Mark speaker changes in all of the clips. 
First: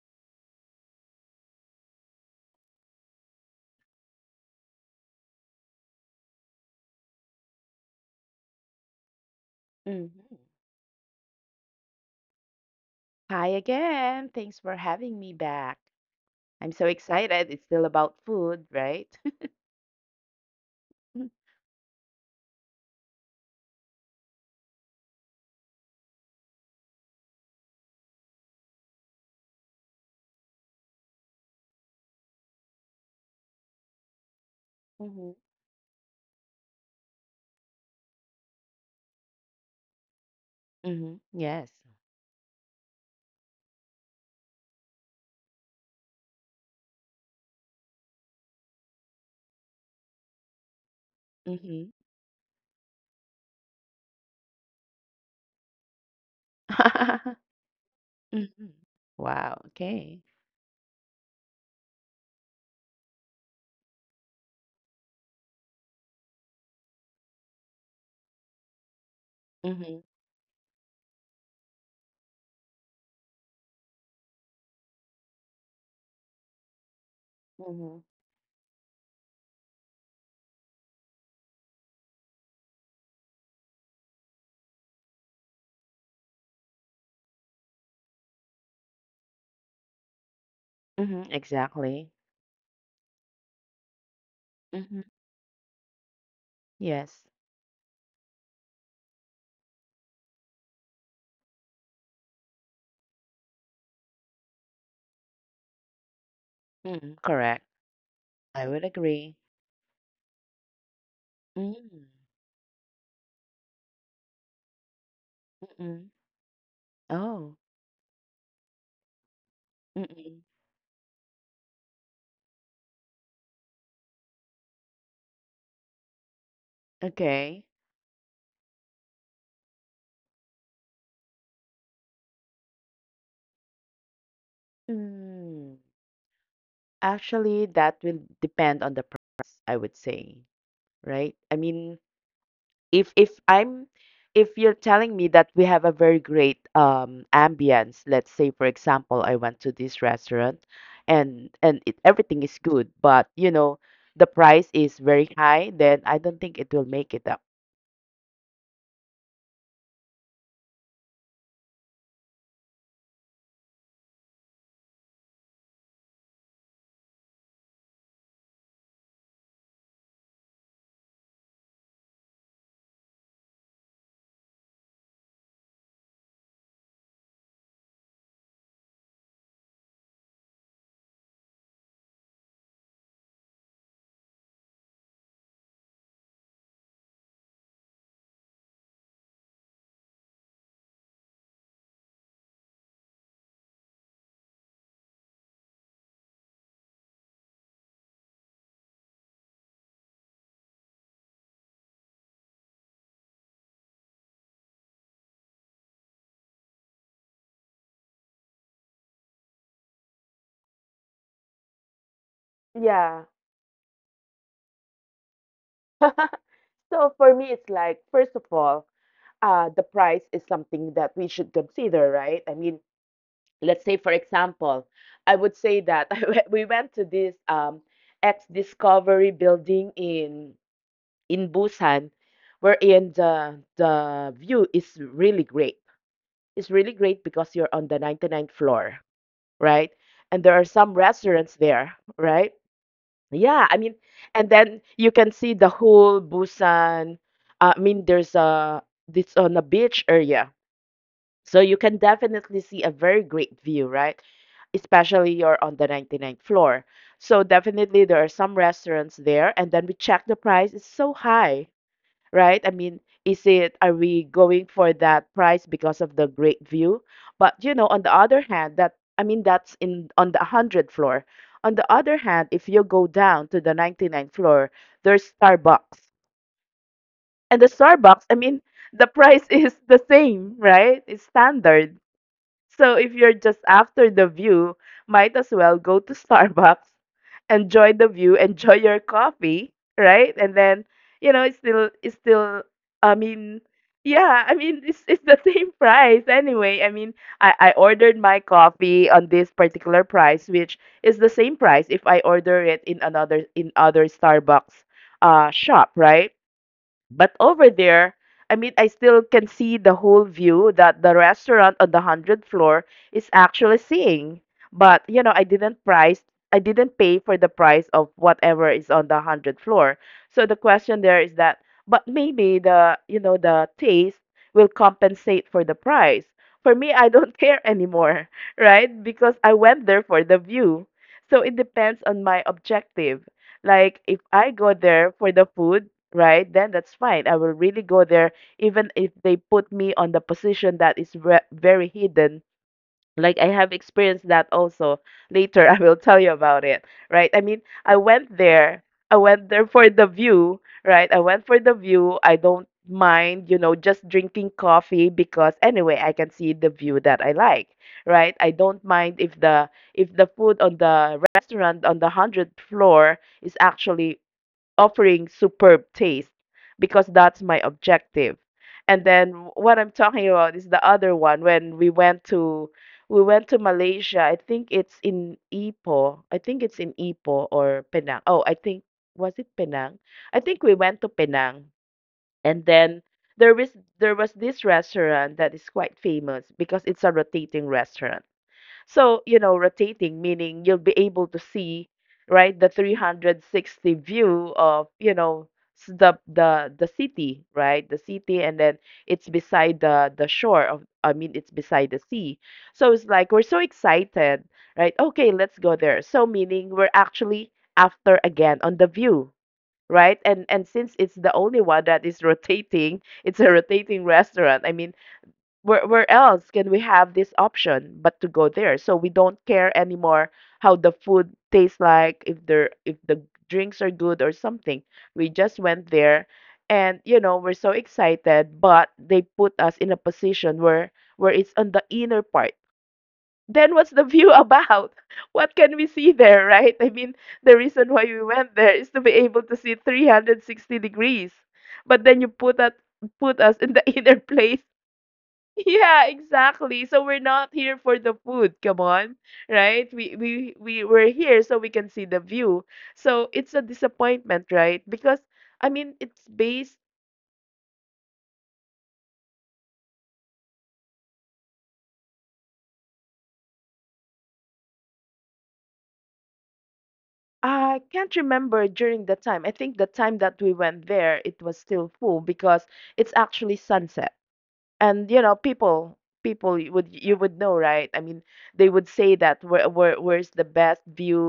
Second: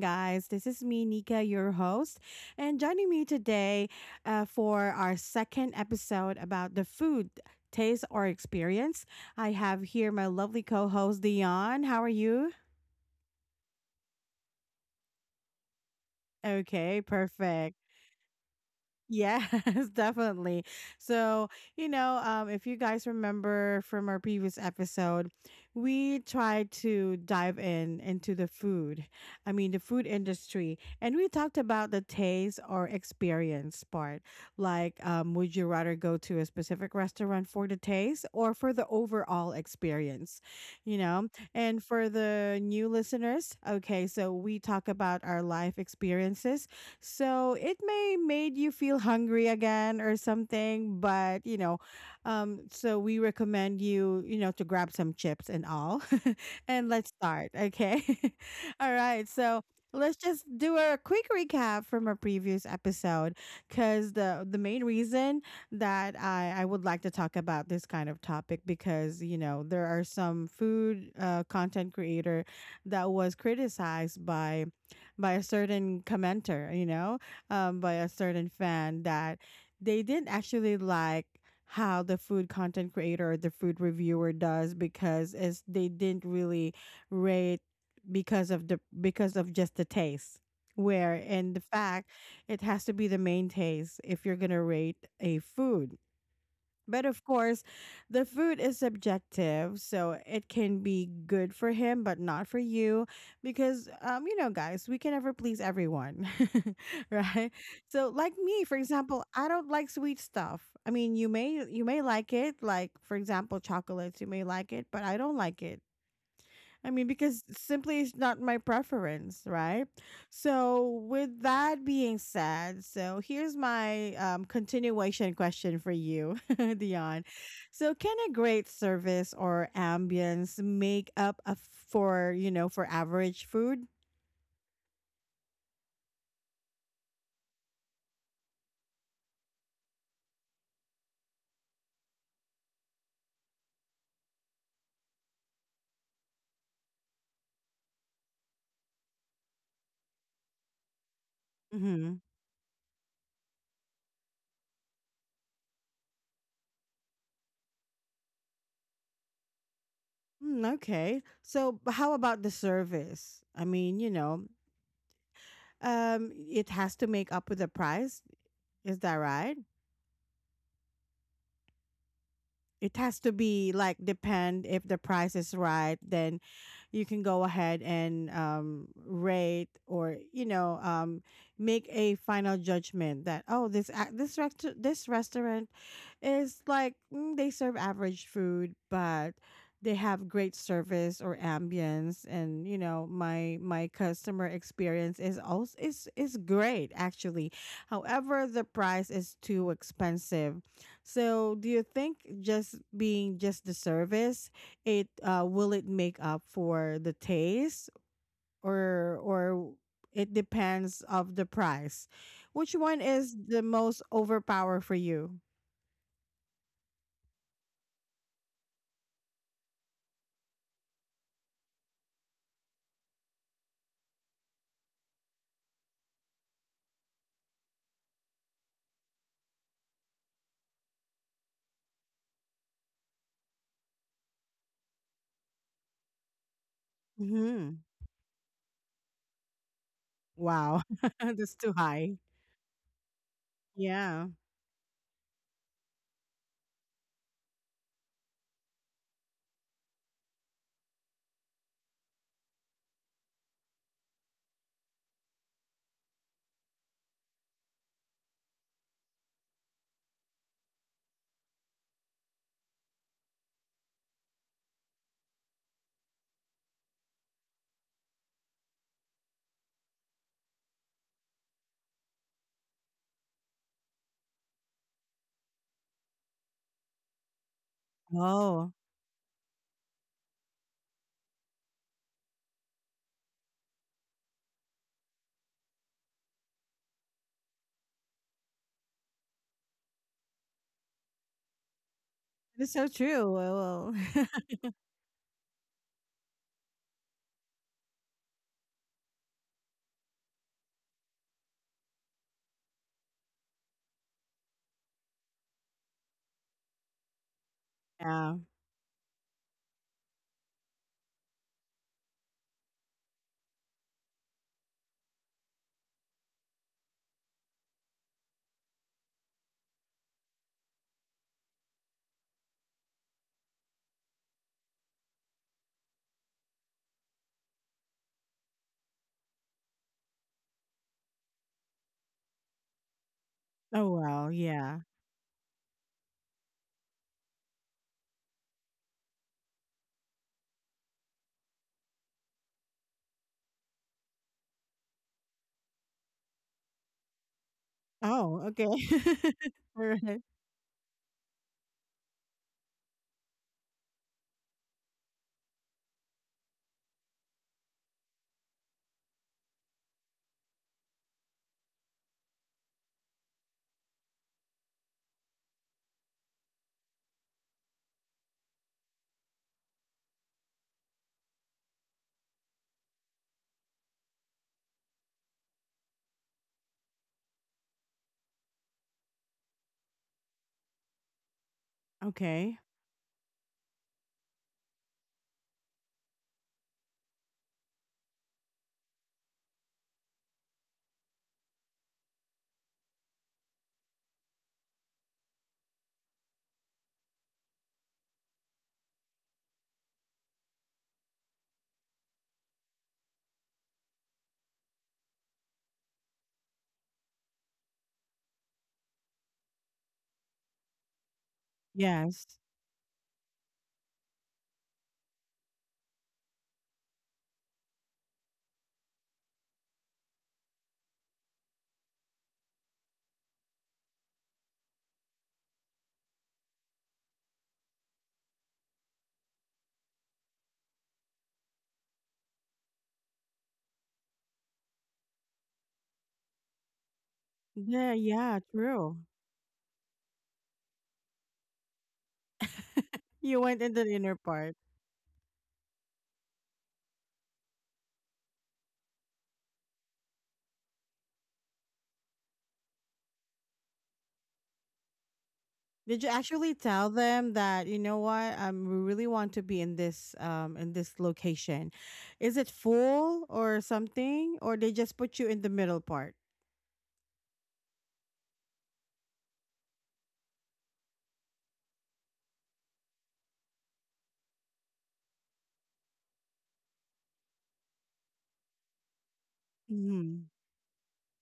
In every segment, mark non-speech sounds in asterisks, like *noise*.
Speaker 1: guys. This is me, Nika, your host, and joining me today for our second episode about the food taste or experience. I have here my
Speaker 2: Mhm.
Speaker 1: lovely co-host Dion. How are you?
Speaker 2: Hi again. Thanks for having me back. I'm so
Speaker 1: Okay,
Speaker 2: excited. It's
Speaker 1: perfect.
Speaker 2: still about food, right?
Speaker 1: Yes, *laughs* definitely.
Speaker 2: *laughs*
Speaker 1: So, if you guys remember from our previous episode, we tried to dive in into the food. I mean, the food industry, and we talked about the taste or experience part. Like,
Speaker 2: hmm
Speaker 1: would you rather go to a specific restaurant for the taste or for the overall experience? You
Speaker 2: hmm
Speaker 1: know,
Speaker 2: Yes.
Speaker 1: and for the new listeners, okay, so we talk about our life experiences so it may made you feel hungry again or something, but
Speaker 2: hmm
Speaker 1: so we recommend you, to grab some chips and all. *laughs* And let's start, okay?
Speaker 2: *laughs* hmm
Speaker 1: *laughs* All right. So
Speaker 2: Wow.
Speaker 1: let's
Speaker 2: Okay.
Speaker 1: just do a quick recap from our previous episode because the main reason that I would like to talk about this kind of topic because you know there
Speaker 2: hmm
Speaker 1: are some food content creator that was criticized by a certain commenter, by
Speaker 2: hmm
Speaker 1: a certain fan that they didn't actually like how the food content creator or the food reviewer does because it's, they didn't really rate because of the because of just the taste where
Speaker 2: hmm
Speaker 1: in the fact
Speaker 2: Exactly.
Speaker 1: it has to be the main taste if you're gonna rate
Speaker 2: hmm
Speaker 1: a food. But of
Speaker 2: Yes.
Speaker 1: course, the food is subjective, so it can be good for him, but not for you, because you know, guys, we can never please everyone, *laughs*
Speaker 2: mm
Speaker 1: right?
Speaker 2: Correct.
Speaker 1: So, like me,
Speaker 2: I
Speaker 1: for
Speaker 2: would
Speaker 1: example,
Speaker 2: agree.
Speaker 1: I don't like sweet stuff. I mean, you may
Speaker 2: Mm
Speaker 1: like it, like for example, chocolates, you may like it, but I don't like it.
Speaker 2: Mm-mm.
Speaker 1: I mean, because
Speaker 2: Oh.
Speaker 1: simply it's not my preference, right?
Speaker 2: Mm-mm.
Speaker 1: So, with that being said, so here's my continuation question for you, *laughs* Dion.
Speaker 2: Okay.
Speaker 1: So, can a great service or ambience make up a, for for average food?
Speaker 2: Mm. Actually, that will depend on the price, I would say, right? I mean, if if I'm if you're telling me that we have a very great ambience. Let's say, for example, I went to this restaurant, and
Speaker 1: Mm-hmm.
Speaker 2: everything is good, but you know, the price is very high, then I don't think it will make it up.
Speaker 1: Mm, okay. So, how about the service? I mean, you know, it has to make up with the price. Is that right? It has to be like depend if the price is right, then you can go ahead and rate or you know make a final judgment that oh this this restaurant is like mm, they serve average food but they have great service or ambience, and you know my customer experience is also is great actually, however the price is too expensive. So, do you think just being just the service, it will it make up for the taste or it depends of the price? Which one
Speaker 2: Yeah.
Speaker 1: is the most overpower for you?
Speaker 2: *laughs* So for me, it's like, first of all, the price is something that we should consider, right? I mean, let's say, for example, I would say that *laughs* I we went to this X Discovery building in Busan, wherein the view is really great. It's really great because you're
Speaker 1: Mhm.
Speaker 2: on the ninety ninth floor, right? And there are
Speaker 1: Wow.
Speaker 2: some
Speaker 1: *laughs* That's
Speaker 2: restaurants
Speaker 1: too
Speaker 2: there,
Speaker 1: high.
Speaker 2: right? Yeah, I mean,
Speaker 1: Yeah.
Speaker 2: and then you can see the whole Busan. I mean, there's a this on a beach area, so you can definitely see a very great view, right? Especially you're on the ninety ninth floor. So definitely there are some restaurants there, and then we check the price. It's so high, right? I mean, are we going for that price because of the great view? But, you know, on the other hand, I mean, that's in on the 100th floor. On the other hand, if you go down to the ninety ninth floor, there's Starbucks. And the Starbucks, I mean,
Speaker 1: Oh,
Speaker 2: the *laughs* price is the same, right? It's standard. So if you're just after the view, might as well go to *laughs* Starbucks, enjoy the view, enjoy your coffee, right? And then, you know, it's still
Speaker 1: that's so
Speaker 2: I
Speaker 1: true.
Speaker 2: mean, yeah, I
Speaker 1: *laughs*
Speaker 2: mean it's the *laughs* same price anyway. I mean, I ordered my coffee on this particular price, which is the same price if I order it in another in other Starbucks shop, right? But over there,
Speaker 1: Yeah.
Speaker 2: I mean, I still can see the whole view that the restaurant on the 100th floor is actually seeing. But, you know, I didn't pay for the price of whatever is on the 100th floor. So the question there is that, but maybe the taste will compensate for the price. For me, I don't *laughs* care anymore, right? Because I went there for the view. So it depends on my objective. Like,
Speaker 1: Oh,
Speaker 2: if
Speaker 1: well,
Speaker 2: I go
Speaker 1: yeah.
Speaker 2: there for the food, right? Then that's fine. I will really go there, even if they put me on the position that is very hidden. Like, I have experienced that also. Later, *laughs* I will tell you about it, right? I mean,
Speaker 1: Oh, okay.
Speaker 2: I went
Speaker 1: *laughs*
Speaker 2: there for
Speaker 1: All
Speaker 2: the
Speaker 1: right.
Speaker 2: view, right? I went for the view. I don't mind, you know, just drinking coffee because anyway, I can see the view that I like, right? I don't mind if the food on the restaurant on the 100th floor is actually offering superb taste, because that's my objective. And then what I'm talking about is the other one when we went to Malaysia. I think it's in Ipoh. I think it's in Ipoh or Penang. Oh, I think, was it Penang? I think we went to Penang. And
Speaker 1: Okay.
Speaker 2: then there is there was this restaurant that is quite famous because it's a rotating restaurant. So, you know, rotating, meaning you'll be able to see, right, the 360 view of, you know, the city, right? The city, and then it's beside the shore of, I mean, it's beside the sea. So it's like we're so excited, right? Okay, let's go there. So meaning we're actually after again on the view, right? And since it's the only one that is *laughs*
Speaker 1: Yes.
Speaker 2: rotating, it's a rotating restaurant. I mean, where else can we have this option but to go there, so we don't care anymore how the food tastes like, if the drinks are good or something. We just went there, and you know, we're so excited, but they put us in a position where it's on the inner part. Then what's the view *laughs* about? What can we see there, right? I mean, the reason
Speaker 1: Yeah,
Speaker 2: why we
Speaker 1: yeah,
Speaker 2: went there is to be
Speaker 1: true.
Speaker 2: able to see 360 degrees, but then you
Speaker 1: You
Speaker 2: put
Speaker 1: went
Speaker 2: us
Speaker 1: in
Speaker 2: in
Speaker 1: the
Speaker 2: the *laughs*
Speaker 1: inner
Speaker 2: inner
Speaker 1: part.
Speaker 2: place. Yeah, exactly. So we're not here for the food. Come on, right? We're here so we can see the view. So it's a disappointment, right? Because, I
Speaker 1: Did you
Speaker 2: mean, it's
Speaker 1: actually tell
Speaker 2: based.
Speaker 1: them that, you know what, we really want to be in this location? Is it full or something? Or they just put you in the middle part?
Speaker 2: I can't remember during the time. I think the time that we went there, it was still full because it's actually sunset. And you know, people, you would know, right? I mean, they would say that
Speaker 1: Hmm.
Speaker 2: where's the best view,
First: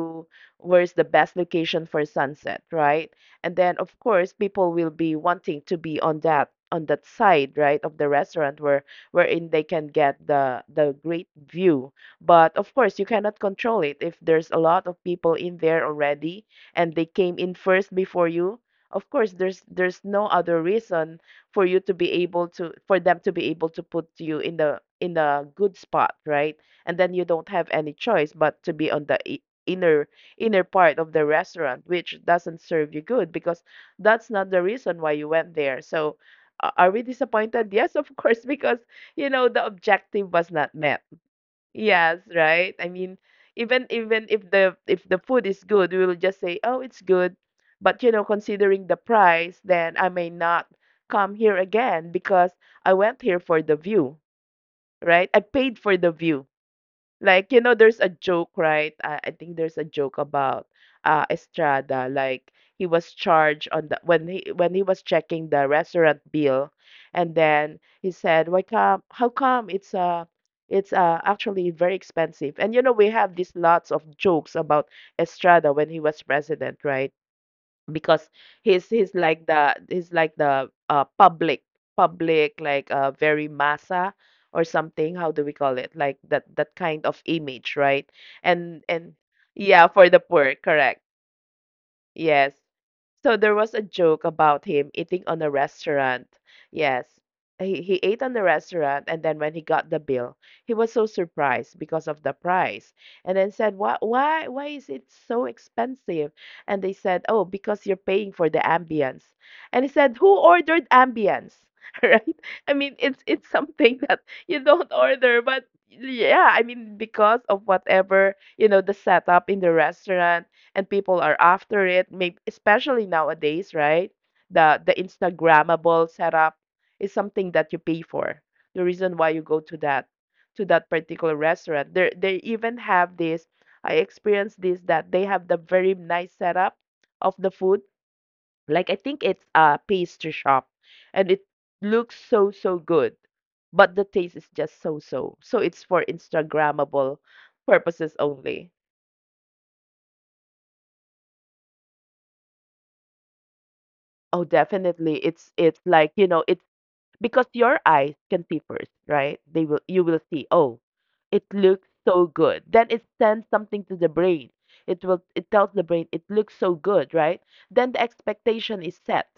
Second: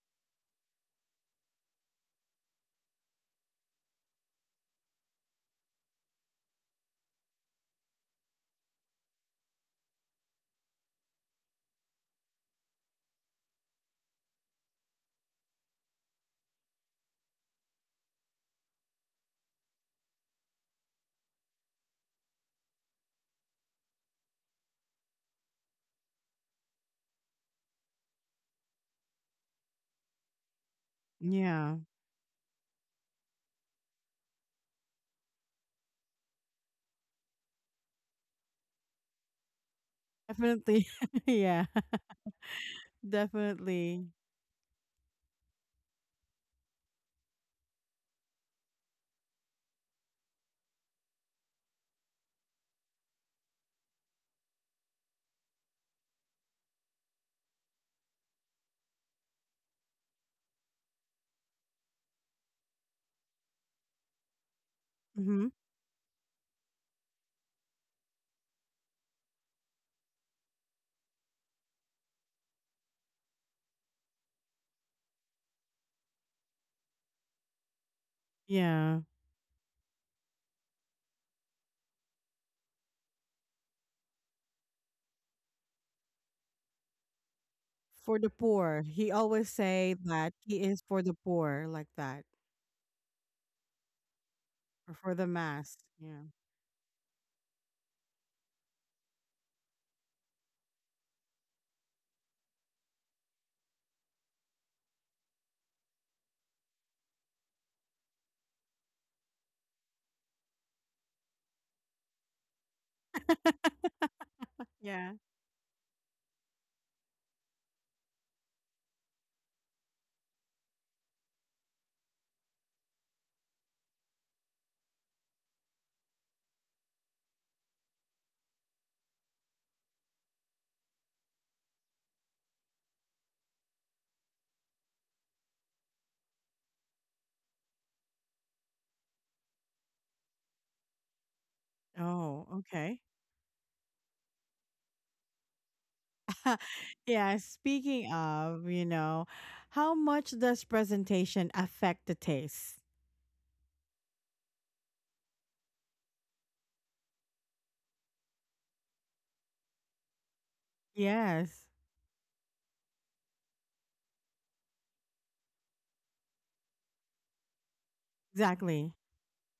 Speaker 2: where's the best location for sunset, right? And then of course people will be wanting to be on that side, right, of the restaurant, wherein they can get the great view. But of course you cannot control it if there's a lot of people in there already, and they came in first before you. Of course there's no other reason for you to be able to for them to be able to put you in the in a good spot, right? And then you don't have any choice but to be on the inner part of the
Speaker 1: Yeah.
Speaker 2: restaurant, which doesn't serve you good because that's not the reason why you went there. So, are we disappointed? Yes, of course, *laughs* because you know the objective was not
Speaker 1: Definitely.
Speaker 2: met.
Speaker 1: *laughs* Yeah.
Speaker 2: Yes, right? I mean,
Speaker 1: Definitely.
Speaker 2: even if the food is good, we will just say, "Oh, it's good." But you know, considering the price, then I may not come here again because I went here for the view, right? I paid for the view. Like, you know, there's a joke, right? I think there's a joke about Estrada. Like, he was charged on the when he was checking
Speaker 1: Mm-hmm.
Speaker 2: the restaurant bill, and then he said, "Why come? How come it's actually very expensive?" And you know, we have these lots of jokes about Estrada when he was president, right? Because
Speaker 1: Yeah.
Speaker 2: he's like the, public, like very massa or something. How do we call it? Like that, that kind of image, right?
Speaker 1: For the poor.
Speaker 2: and
Speaker 1: He
Speaker 2: and
Speaker 1: always
Speaker 2: yeah,
Speaker 1: say
Speaker 2: for the
Speaker 1: that
Speaker 2: poor,
Speaker 1: he is for
Speaker 2: correct,
Speaker 1: the poor, like that.
Speaker 2: yes. So there was a joke about
Speaker 1: Or
Speaker 2: him
Speaker 1: for the
Speaker 2: eating on a
Speaker 1: mass. Yeah.
Speaker 2: restaurant. Yes. He ate on the restaurant, and then when he got the bill, he was so surprised because of the price. And then said, "Why why is it so expensive?" And they said, "Oh, because you're paying for the ambience." And he said, "Who ordered ambience?" *laughs* Right? I mean, it's something that you don't
Speaker 1: Yeah.
Speaker 2: order, but yeah, I mean, because of whatever, you know, the setup in the restaurant, and people are after it, maybe especially nowadays, right? The instagrammable setup is something that you pay for, the reason why you go to that particular restaurant. They even have this. I experienced this, that they have the very nice setup of the food. Like, I think it's a pastry shop, and it looks so
Speaker 1: Oh,
Speaker 2: so
Speaker 1: okay.
Speaker 2: good, but the taste is just so so so, it's for
Speaker 1: *laughs*
Speaker 2: instagrammable
Speaker 1: Yeah, speaking
Speaker 2: purposes
Speaker 1: of,
Speaker 2: only.
Speaker 1: you know, how much does presentation affect the taste?
Speaker 2: Oh, definitely. It's, like, you know, it's because your eyes can see first, right? They will you will see, "Oh,
Speaker 1: Yes,
Speaker 2: it looks so good." Then it sends something to the brain. It tells the brain it looks so good, right? Then the
Speaker 1: exactly.
Speaker 2: expectation is set,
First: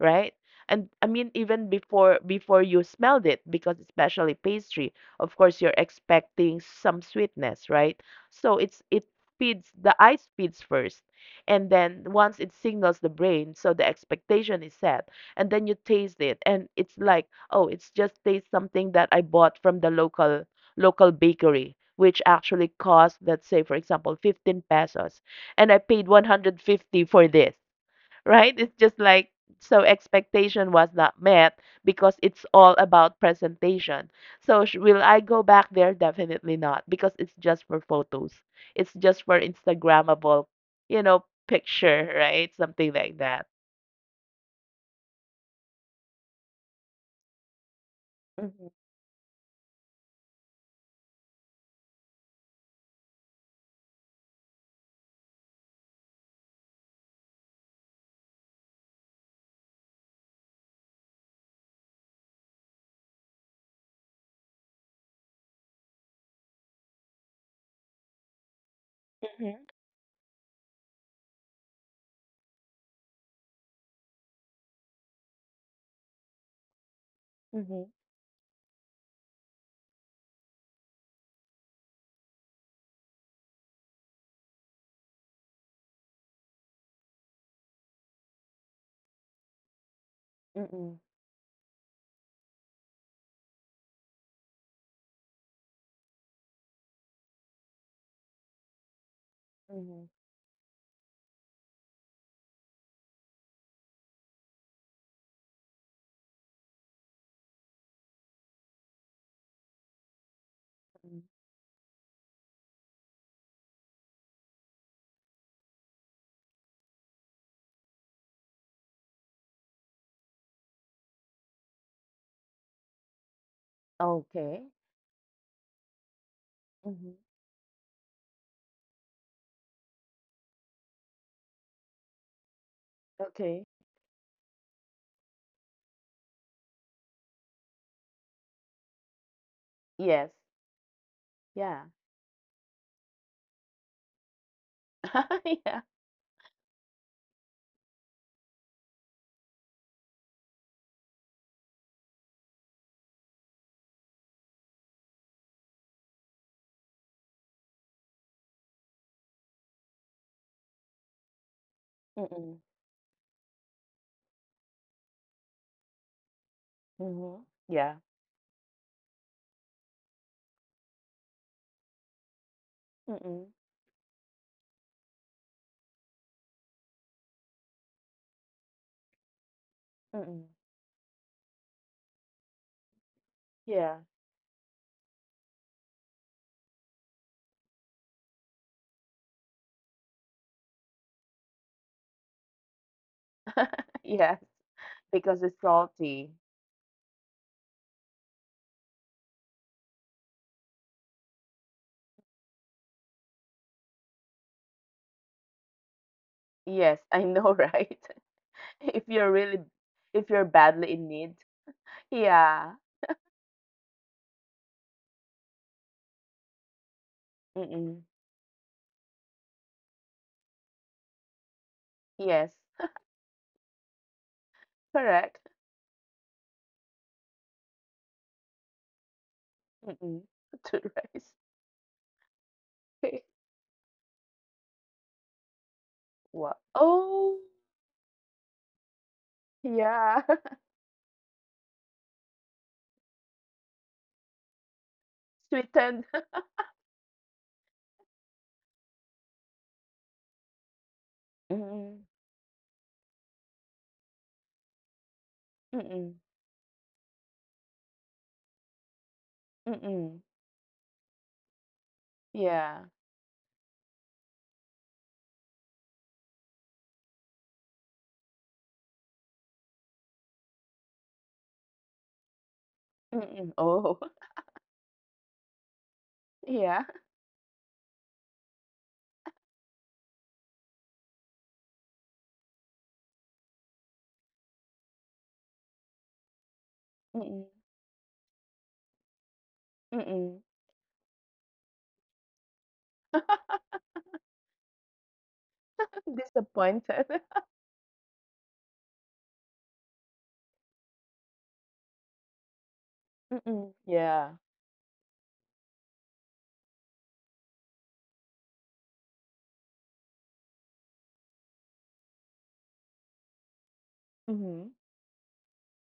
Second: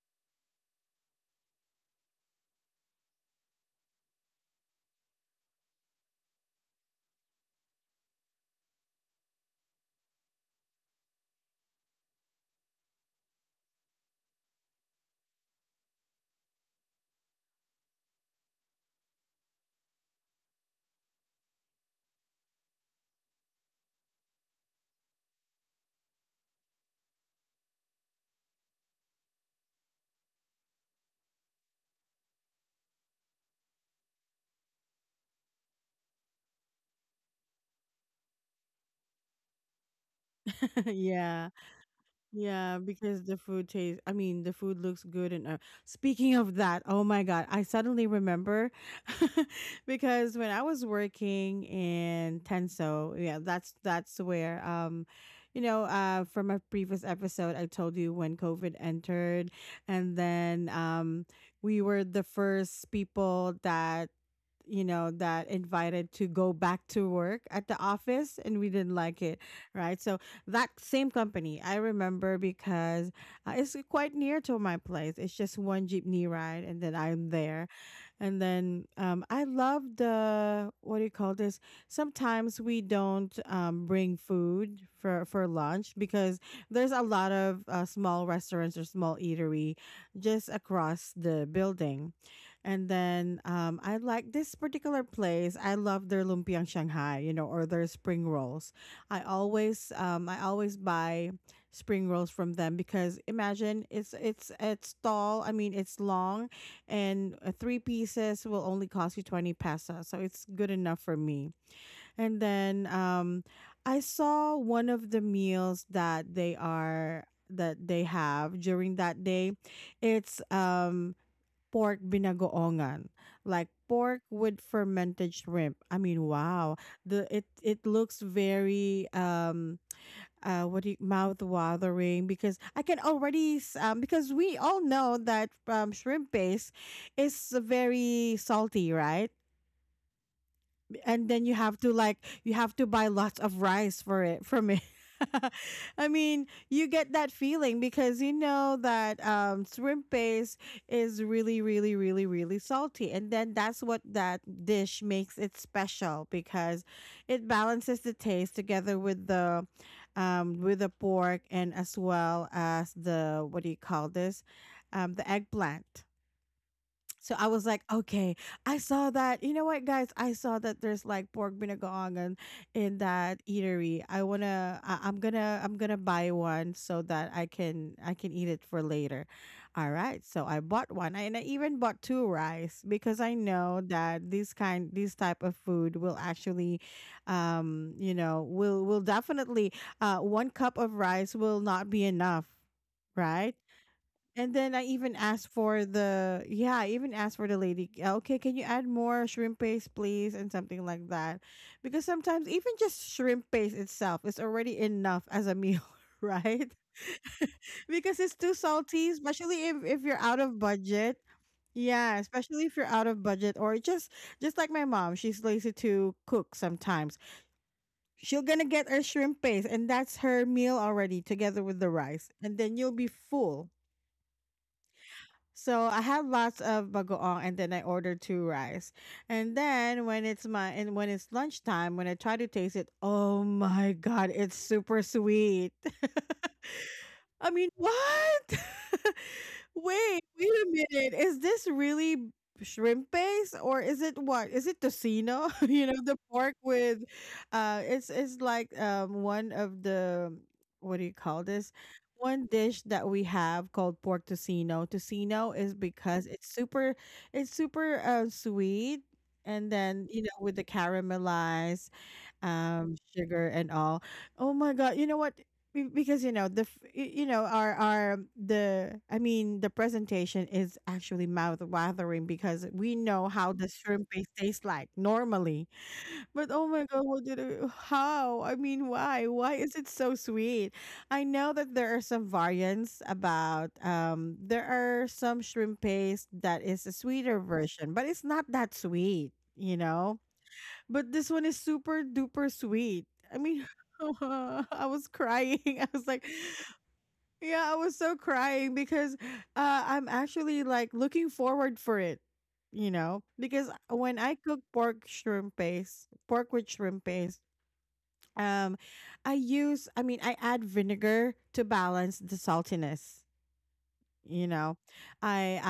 Speaker 2: right? And I mean, even before you smelled it, because especially pastry, of course you're expecting some sweetness, right? So it's, it feeds the eyes, feeds first. And then once it signals the brain, so the expectation is set, and then you taste it and it's like, "Oh, it's just taste something that I bought from the local bakery," which actually cost, let's say, for example, 15 pesos, and I paid 150 for this, *laughs* right? It's just like, so expectation was not met because it's all about presentation. So, will I go back there? Definitely not, because it's just for photos. It's just for Instagrammable,
Speaker 1: *laughs* Yeah.
Speaker 2: picture, *laughs* right? Something
Speaker 1: Yeah,
Speaker 2: like that.
Speaker 1: because the food tastes, I mean, the food looks good. And speaking of that, oh my God, I suddenly
Speaker 2: Mm-hmm.
Speaker 1: remember *laughs* because when I was working in Tenso, yeah, that's where, you know, from a previous episode, I told you when COVID entered, and then we were the first people that you know that invited to go back to work at the office, and we didn't like it, right? So that same company I remember, because it's quite near to my place. It's just one jeepney ride and then I'm
Speaker 2: Mm-hmm.
Speaker 1: there. And then I love the what do you call this? Sometimes we don't bring food for lunch because there's a lot of small restaurants or small eatery just
Speaker 2: Mm-mm,
Speaker 1: across the building. And then I like this particular place. I love their lumpiang Shanghai, you know, or their spring rolls.
Speaker 2: mhm,
Speaker 1: I always buy spring rolls from them because imagine it's tall. I mean, it's long, and three pieces will only cost you 20 pesos, so it's good
Speaker 2: mm.
Speaker 1: enough for me. And then I saw one of the meals that they have during that day. It's pork binagoongan, like pork
Speaker 2: Okay.
Speaker 1: with fermented shrimp. I mean, wow,
Speaker 2: Mhm.
Speaker 1: the it it looks very what do you mouth watering because I can
Speaker 2: Okay.
Speaker 1: already because we all know that shrimp paste is very salty, right?
Speaker 2: Yes.
Speaker 1: And then you
Speaker 2: Yeah.
Speaker 1: have to like you have to buy lots of rice for it from it.
Speaker 2: *laughs* Yeah.
Speaker 1: *laughs* I mean, you get that feeling because you know that shrimp paste is really, really, really, really salty, and then that's what that dish makes it special because it balances the taste together with the pork and as
Speaker 2: Mm-mm.
Speaker 1: well as the what do you call this, the eggplant.
Speaker 2: Mhm.
Speaker 1: So I was
Speaker 2: Yeah.
Speaker 1: like, okay, I saw that. You know what, guys? I saw that there's like pork binagoongan in
Speaker 2: Mm-mm.
Speaker 1: that eatery. I wanna, I'm gonna buy one so that I can eat it for later. All
Speaker 2: Mm-mm.
Speaker 1: right. So I bought one, and I even bought two rice because I
Speaker 2: Yeah.
Speaker 1: know that this type of food will actually, you know, will definitely, one cup of rice will not be enough, right?
Speaker 2: *laughs* Yes.
Speaker 1: And then I
Speaker 2: Because
Speaker 1: even
Speaker 2: it's
Speaker 1: asked for
Speaker 2: salty.
Speaker 1: the yeah, I even asked for the lady, okay, can you add more shrimp paste, please, and something like that, because sometimes even just shrimp paste itself is already enough as a meal, *laughs* right?
Speaker 2: Yes, I know, right? *laughs*
Speaker 1: *laughs* Because it's too
Speaker 2: If you're
Speaker 1: salty,
Speaker 2: really,
Speaker 1: especially if
Speaker 2: if
Speaker 1: you're
Speaker 2: you're
Speaker 1: out of
Speaker 2: badly in need.
Speaker 1: budget. Yeah,
Speaker 2: Yeah.
Speaker 1: especially if you're out of budget or just like my mom, she's lazy to cook sometimes.
Speaker 2: Mm-mm.
Speaker 1: She'll gonna get her shrimp paste and that's her meal already together with the
Speaker 2: Yes.
Speaker 1: rice, and then you'll be full.
Speaker 2: Correct.
Speaker 1: So I have lots of bagoong and then I ordered two rice. And
Speaker 2: Mm-mm.
Speaker 1: then when
Speaker 2: *laughs*
Speaker 1: it's
Speaker 2: To
Speaker 1: my and when
Speaker 2: rice.
Speaker 1: it's lunchtime, when I try to taste it,
Speaker 2: *laughs*
Speaker 1: oh my god, it's super sweet.
Speaker 2: What? Oh,
Speaker 1: *laughs* I mean, what? *laughs*
Speaker 2: yeah.
Speaker 1: Wait,
Speaker 2: *laughs*
Speaker 1: wait a minute. Is this really shrimp base or is it what? Is it tocino? *laughs*
Speaker 2: Sweetened.
Speaker 1: You know, the pork with it's one of the what do you
Speaker 2: *laughs*
Speaker 1: call this?
Speaker 2: Mm-mm.
Speaker 1: One dish that we have called pork tocino. Tocino is
Speaker 2: Mm-mm.
Speaker 1: because it's super sweet, and
Speaker 2: Mm-mm.
Speaker 1: then, you know, with the caramelized
Speaker 2: Yeah.
Speaker 1: sugar and all. Oh my god, you know what, because you know you know our the I mean the presentation is actually mouth watering because we know
Speaker 2: Mm,
Speaker 1: how the
Speaker 2: oh,
Speaker 1: shrimp paste tastes like normally, but
Speaker 2: *laughs* yeah.
Speaker 1: oh my god, how I mean why is it so sweet? I know that there are some variants about there are some shrimp paste that is a
Speaker 2: Mm,
Speaker 1: sweeter version, but it's not that sweet, you
Speaker 2: mm.
Speaker 1: know, but this one is super duper sweet. I mean, *laughs* I was crying. *laughs* I
Speaker 2: *laughs*
Speaker 1: was like,
Speaker 2: Disappointed.
Speaker 1: yeah, I was so crying because I'm actually like looking forward for it, you
Speaker 2: *laughs*
Speaker 1: know,
Speaker 2: Mm,
Speaker 1: because
Speaker 2: yeah.
Speaker 1: when I cook pork shrimp paste, pork with shrimp paste, um, I mean, I add vinegar to balance the saltiness, you
Speaker 2: Mhm,
Speaker 1: know, i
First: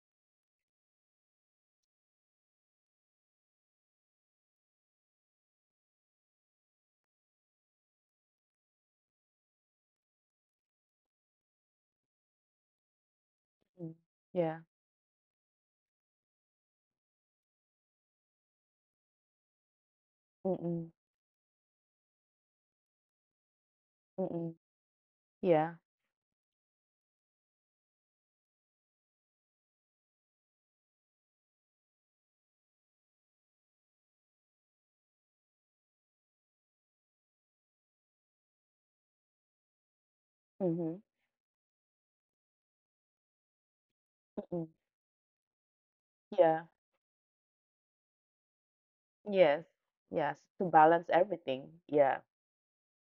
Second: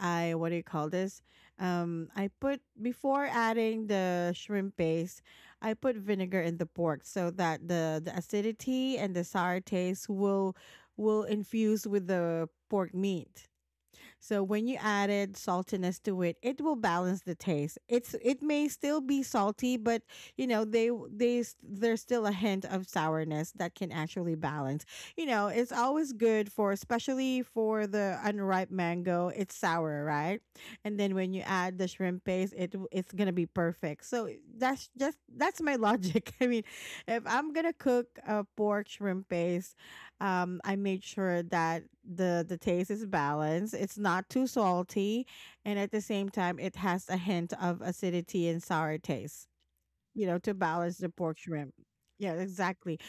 Speaker 1: I what do you call this, I put before adding the shrimp paste, I put vinegar in the pork so that the acidity and the sour taste will infuse with the pork meat.
Speaker 2: mm.
Speaker 1: So
Speaker 2: Yeah.
Speaker 1: when you added saltiness to it, it will balance the taste. It's it may still be salty, but you
Speaker 2: Mm,
Speaker 1: know
Speaker 2: mm.
Speaker 1: they there's still a hint of sourness that can actually balance. You know, it's
Speaker 2: Yeah.
Speaker 1: always good for especially for the unripe mango. It's sour, right? And then when you add the shrimp paste, it's gonna be perfect. So that's my logic. *laughs* I mean, if I'm gonna cook a pork shrimp paste, I
Speaker 2: Mhm,
Speaker 1: made sure that the taste is balanced. It's not too
Speaker 2: mm.
Speaker 1: salty, and at the same time,
Speaker 2: Yeah.
Speaker 1: it has a hint of acidity and sour taste.
Speaker 2: Yes.
Speaker 1: You
Speaker 2: Yes,
Speaker 1: know, to
Speaker 2: to
Speaker 1: balance the
Speaker 2: balance
Speaker 1: pork shrimp.
Speaker 2: everything. Yeah.
Speaker 1: Yeah, exactly.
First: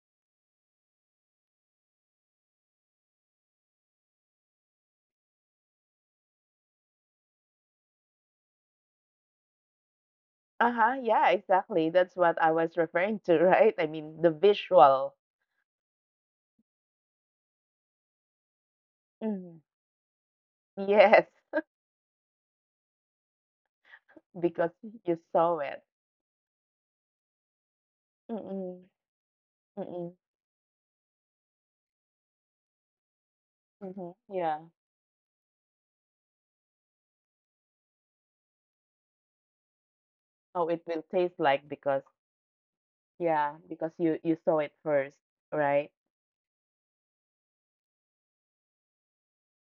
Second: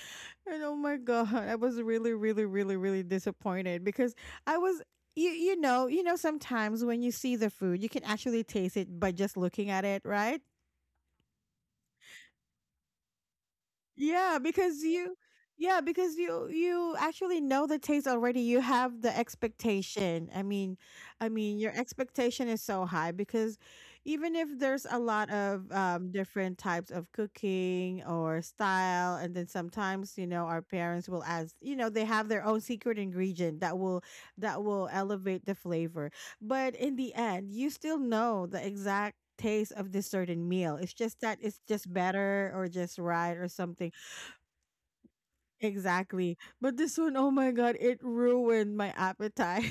Speaker 1: And oh my god, I was really, really, really, really disappointed because I was. You know sometimes when you see the food, you can actually taste it by just looking at it, right?
Speaker 2: Uh-huh, yeah, exactly. That's what I was referring to, *laughs* right? I mean, the
Speaker 1: Yeah, because
Speaker 2: visual.
Speaker 1: you yeah, because you actually know the taste already. You have the
Speaker 2: Mhm.
Speaker 1: expectation. I mean,
Speaker 2: Yes,
Speaker 1: I mean your expectation is so high because even
Speaker 2: *laughs*
Speaker 1: if
Speaker 2: because
Speaker 1: there's a
Speaker 2: you
Speaker 1: lot
Speaker 2: saw
Speaker 1: of
Speaker 2: it.
Speaker 1: different types of cooking
Speaker 2: Mm,
Speaker 1: or
Speaker 2: mm.
Speaker 1: style, and then
Speaker 2: Mm,
Speaker 1: sometimes, our parents will ask, they have their own secret ingredient that will
Speaker 2: mhm. Yeah.
Speaker 1: elevate the flavor. But in the end, you still know the exact taste of this certain
Speaker 2: How
Speaker 1: meal.
Speaker 2: it
Speaker 1: It's
Speaker 2: will
Speaker 1: just
Speaker 2: taste
Speaker 1: that it's
Speaker 2: like
Speaker 1: just
Speaker 2: because
Speaker 1: better or just right or
Speaker 2: yeah, because
Speaker 1: something.
Speaker 2: you saw it first, right?
Speaker 1: Exactly. But this one, oh my God, it ruined my appetite.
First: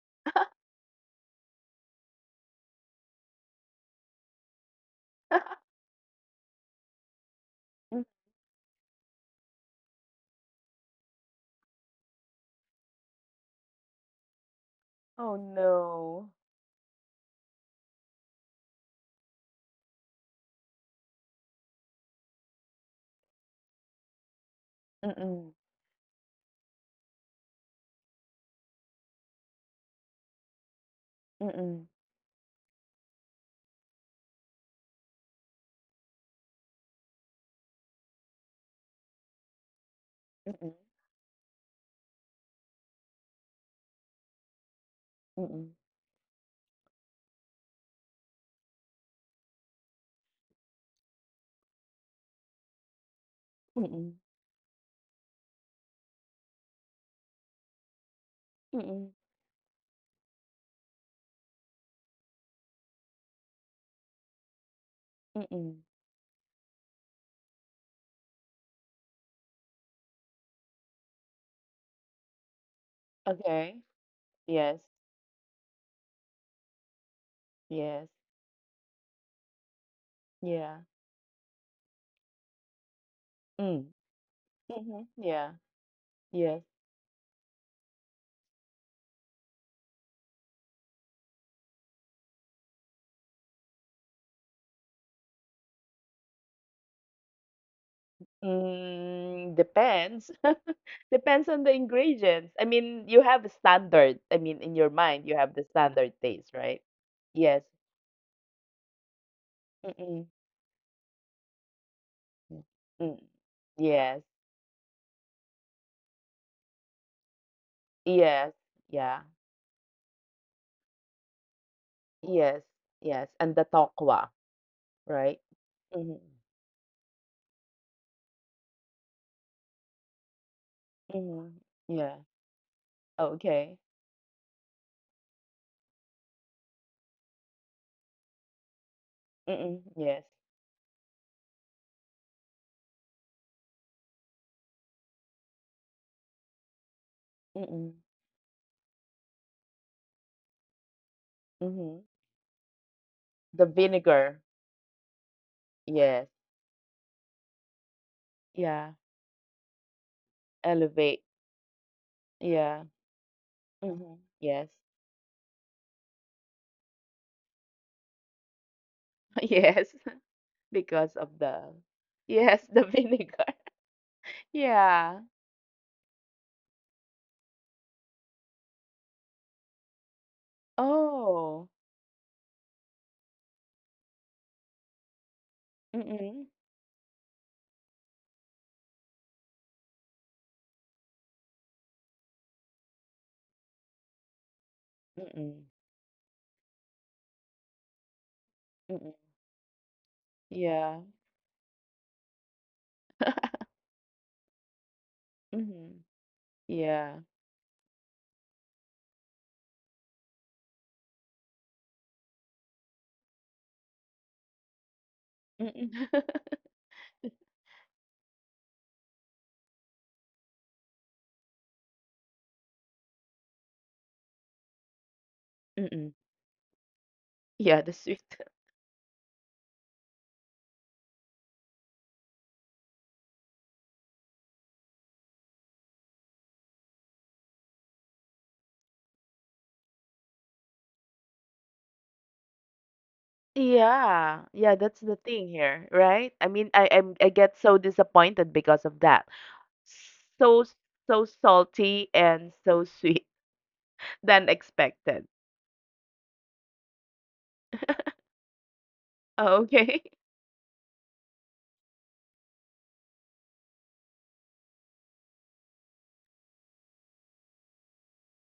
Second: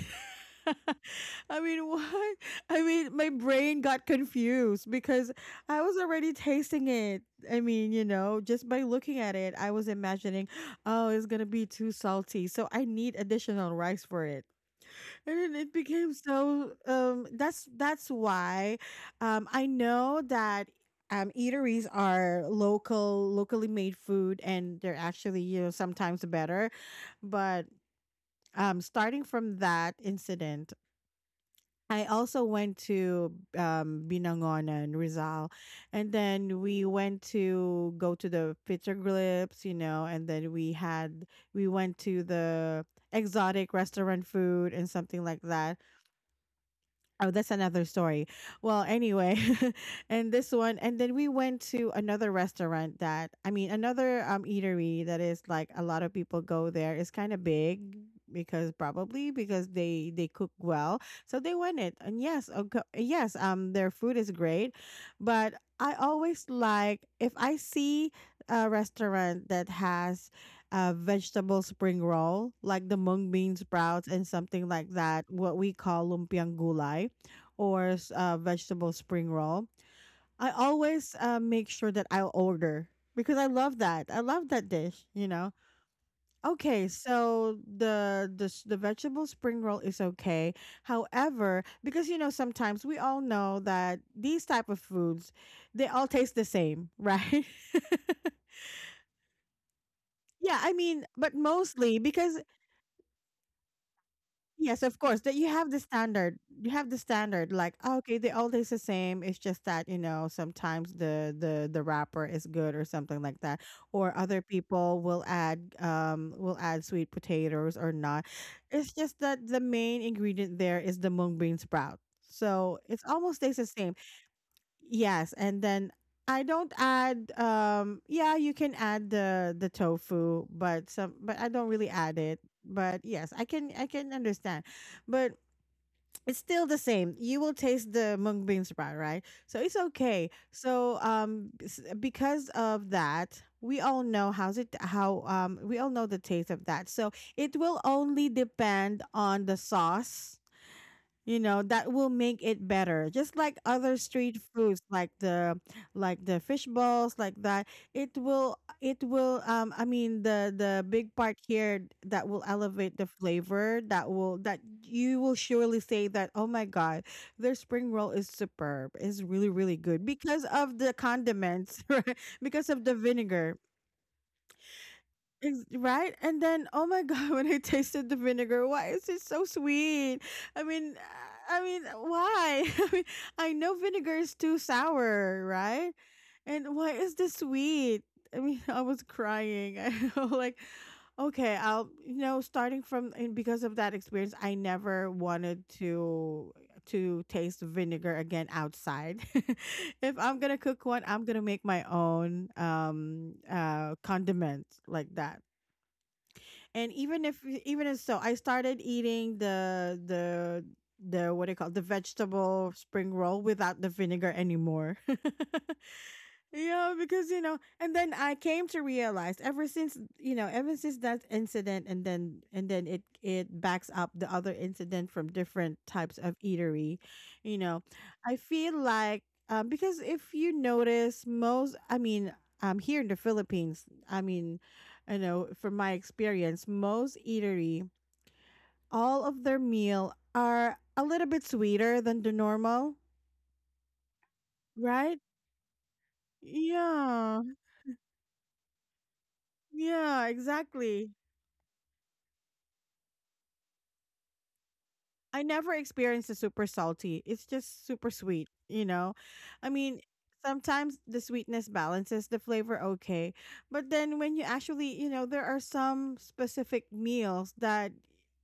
Speaker 1: *laughs* I mean, what? I mean, my brain got confused because
Speaker 2: *laughs*
Speaker 1: I was already tasting it. I mean,
Speaker 2: Mm.
Speaker 1: just by looking at it, I was imagining, oh, it's going to be too salty. So I need additional rice for it.
Speaker 2: Oh
Speaker 1: And then it became
Speaker 2: no.
Speaker 1: so. That's why I know that eateries are locally made food, and they're actually,
Speaker 2: Mm-mm.
Speaker 1: sometimes better. But starting from that incident,
Speaker 2: Mm-mm.
Speaker 1: I also went to Binangonan Rizal, and then we went to go to the Pizza grips, and then
Speaker 2: Mm-mm.
Speaker 1: we went to the exotic restaurant food and something like
Speaker 2: Mm-mm.
Speaker 1: that. Oh, that's another story. Well, anyway, *laughs* and this one, and then we went to another restaurant that, I mean,
Speaker 2: Mm-mm.
Speaker 1: another eatery that is like a lot of people go there. It's kind of big because
Speaker 2: Mm-mm.
Speaker 1: probably because they cook well, so they went it. And yes, okay, yes, their food is great, but
Speaker 2: Mm-mm.
Speaker 1: I always like if I see a restaurant that has a vegetable spring roll, like the mung bean
Speaker 2: Okay.
Speaker 1: sprouts and something
Speaker 2: Yes.
Speaker 1: like that, what we call lumpiang gulay or
Speaker 2: Yes.
Speaker 1: vegetable spring roll, I
Speaker 2: Yeah.
Speaker 1: always make sure that I'll order because I love
Speaker 2: Mm.
Speaker 1: that. I love that
Speaker 2: Mm-hmm.
Speaker 1: dish.
Speaker 2: Yeah. Yes.
Speaker 1: Okay, so the vegetable spring roll is okay. However, because sometimes we all know that these type of foods, they all taste the same, right?
Speaker 2: Mm, depends.
Speaker 1: *laughs* Yeah, I mean,
Speaker 2: *laughs*
Speaker 1: but
Speaker 2: Depends on the
Speaker 1: mostly because.
Speaker 2: ingredients. I mean, you have a standard. I mean, in
Speaker 1: Yes,
Speaker 2: your
Speaker 1: of course.
Speaker 2: mind, you
Speaker 1: That you
Speaker 2: have the
Speaker 1: have the
Speaker 2: standard
Speaker 1: standard.
Speaker 2: taste,
Speaker 1: You
Speaker 2: right?
Speaker 1: have the standard.
Speaker 2: Yes.
Speaker 1: Like, "Oh, okay, they all taste the same. It's just that
Speaker 2: Mm-mm.
Speaker 1: sometimes the wrapper is
Speaker 2: Mm.
Speaker 1: good or
Speaker 2: Mm,
Speaker 1: something like that, or
Speaker 2: yes.
Speaker 1: other people will add sweet potatoes or not.
Speaker 2: Yes.
Speaker 1: It's just
Speaker 2: Yeah.
Speaker 1: that the main ingredient there is the mung bean sprout,
Speaker 2: Yes,
Speaker 1: so it's
Speaker 2: yes,
Speaker 1: almost tastes
Speaker 2: and
Speaker 1: the
Speaker 2: the
Speaker 1: same.
Speaker 2: tokwa,
Speaker 1: Yes,
Speaker 2: right?
Speaker 1: and then
Speaker 2: Mhm,
Speaker 1: I don't add yeah, you can add the tofu, but some but I
Speaker 2: mhm,
Speaker 1: don't really add
Speaker 2: yeah,
Speaker 1: it. But yes, I can
Speaker 2: okay.
Speaker 1: I can understand. But it's still the same. You will taste the mung bean sprat, right? So it's
Speaker 2: Mm-mm, yes,
Speaker 1: okay. So because of that, we all know how's it how we all know the taste of that. So it will
Speaker 2: mm-mm,
Speaker 1: only depend on the sauce that
Speaker 2: mhm.
Speaker 1: will make it better, just like
Speaker 2: The
Speaker 1: other street
Speaker 2: vinegar,
Speaker 1: foods like the
Speaker 2: yes,
Speaker 1: fish balls like that. It will
Speaker 2: yeah,
Speaker 1: I mean the big
Speaker 2: elevate,
Speaker 1: part here that will
Speaker 2: yeah,
Speaker 1: elevate the flavor
Speaker 2: hmm
Speaker 1: that
Speaker 2: yes,
Speaker 1: you will surely say that, oh my God, their spring roll is superb, is
Speaker 2: *laughs*
Speaker 1: really, really
Speaker 2: yes,
Speaker 1: good because
Speaker 2: *laughs*
Speaker 1: of the
Speaker 2: because of the,
Speaker 1: condiments, *laughs* right?
Speaker 2: yes,
Speaker 1: Because of
Speaker 2: the
Speaker 1: the
Speaker 2: vinegar,
Speaker 1: vinegar.
Speaker 2: *laughs* yeah,
Speaker 1: Right? And then, oh my God, *laughs* when I tasted the vinegar, why is it so sweet? I mean, uh, I
Speaker 2: oh,
Speaker 1: mean, why? *laughs* I mean, I know vinegar is too sour, right?
Speaker 2: mm-mm,
Speaker 1: And why is this sweet? I mean, *laughs* I was crying. *laughs* I know, like, okay, I'll, starting from and because of that experience, I never wanted
Speaker 2: mm-mm,
Speaker 1: to taste vinegar again
Speaker 2: mm-mm,
Speaker 1: outside. *laughs* If I'm gonna cook one,
Speaker 2: yeah,
Speaker 1: I'm gonna make my own condiment like that.
Speaker 2: mm-hmm,
Speaker 1: And
Speaker 2: yeah,
Speaker 1: even if so, I started eating the what do you call the vegetable spring roll without the vinegar anymore. *laughs*
Speaker 2: mm-mm, *laughs*
Speaker 1: Yeah, because and then I came to realize ever since, ever since that incident, and then it backs up the other incident from different types
Speaker 2: mm-mm,
Speaker 1: of eatery. You know,
Speaker 2: yeah, the
Speaker 1: I
Speaker 2: sweet.
Speaker 1: feel like because if you notice, most I mean, here in the Philippines, I mean, from my experience, most eatery, all of their meal are a little bit sweeter than the normal,
Speaker 2: Yeah, yeah, that's
Speaker 1: right?
Speaker 2: the thing here, right? I mean, I
Speaker 1: Yeah,
Speaker 2: get so disappointed because of that.
Speaker 1: yeah,
Speaker 2: So
Speaker 1: exactly.
Speaker 2: so salty and so sweet *laughs* than expected.
Speaker 1: I never experienced the super salty. It's just super sweet, you know?
Speaker 2: Oh,
Speaker 1: I mean,
Speaker 2: okay. *laughs*
Speaker 1: sometimes the sweetness balances the flavor, okay. But then when you actually, there are some specific meals that,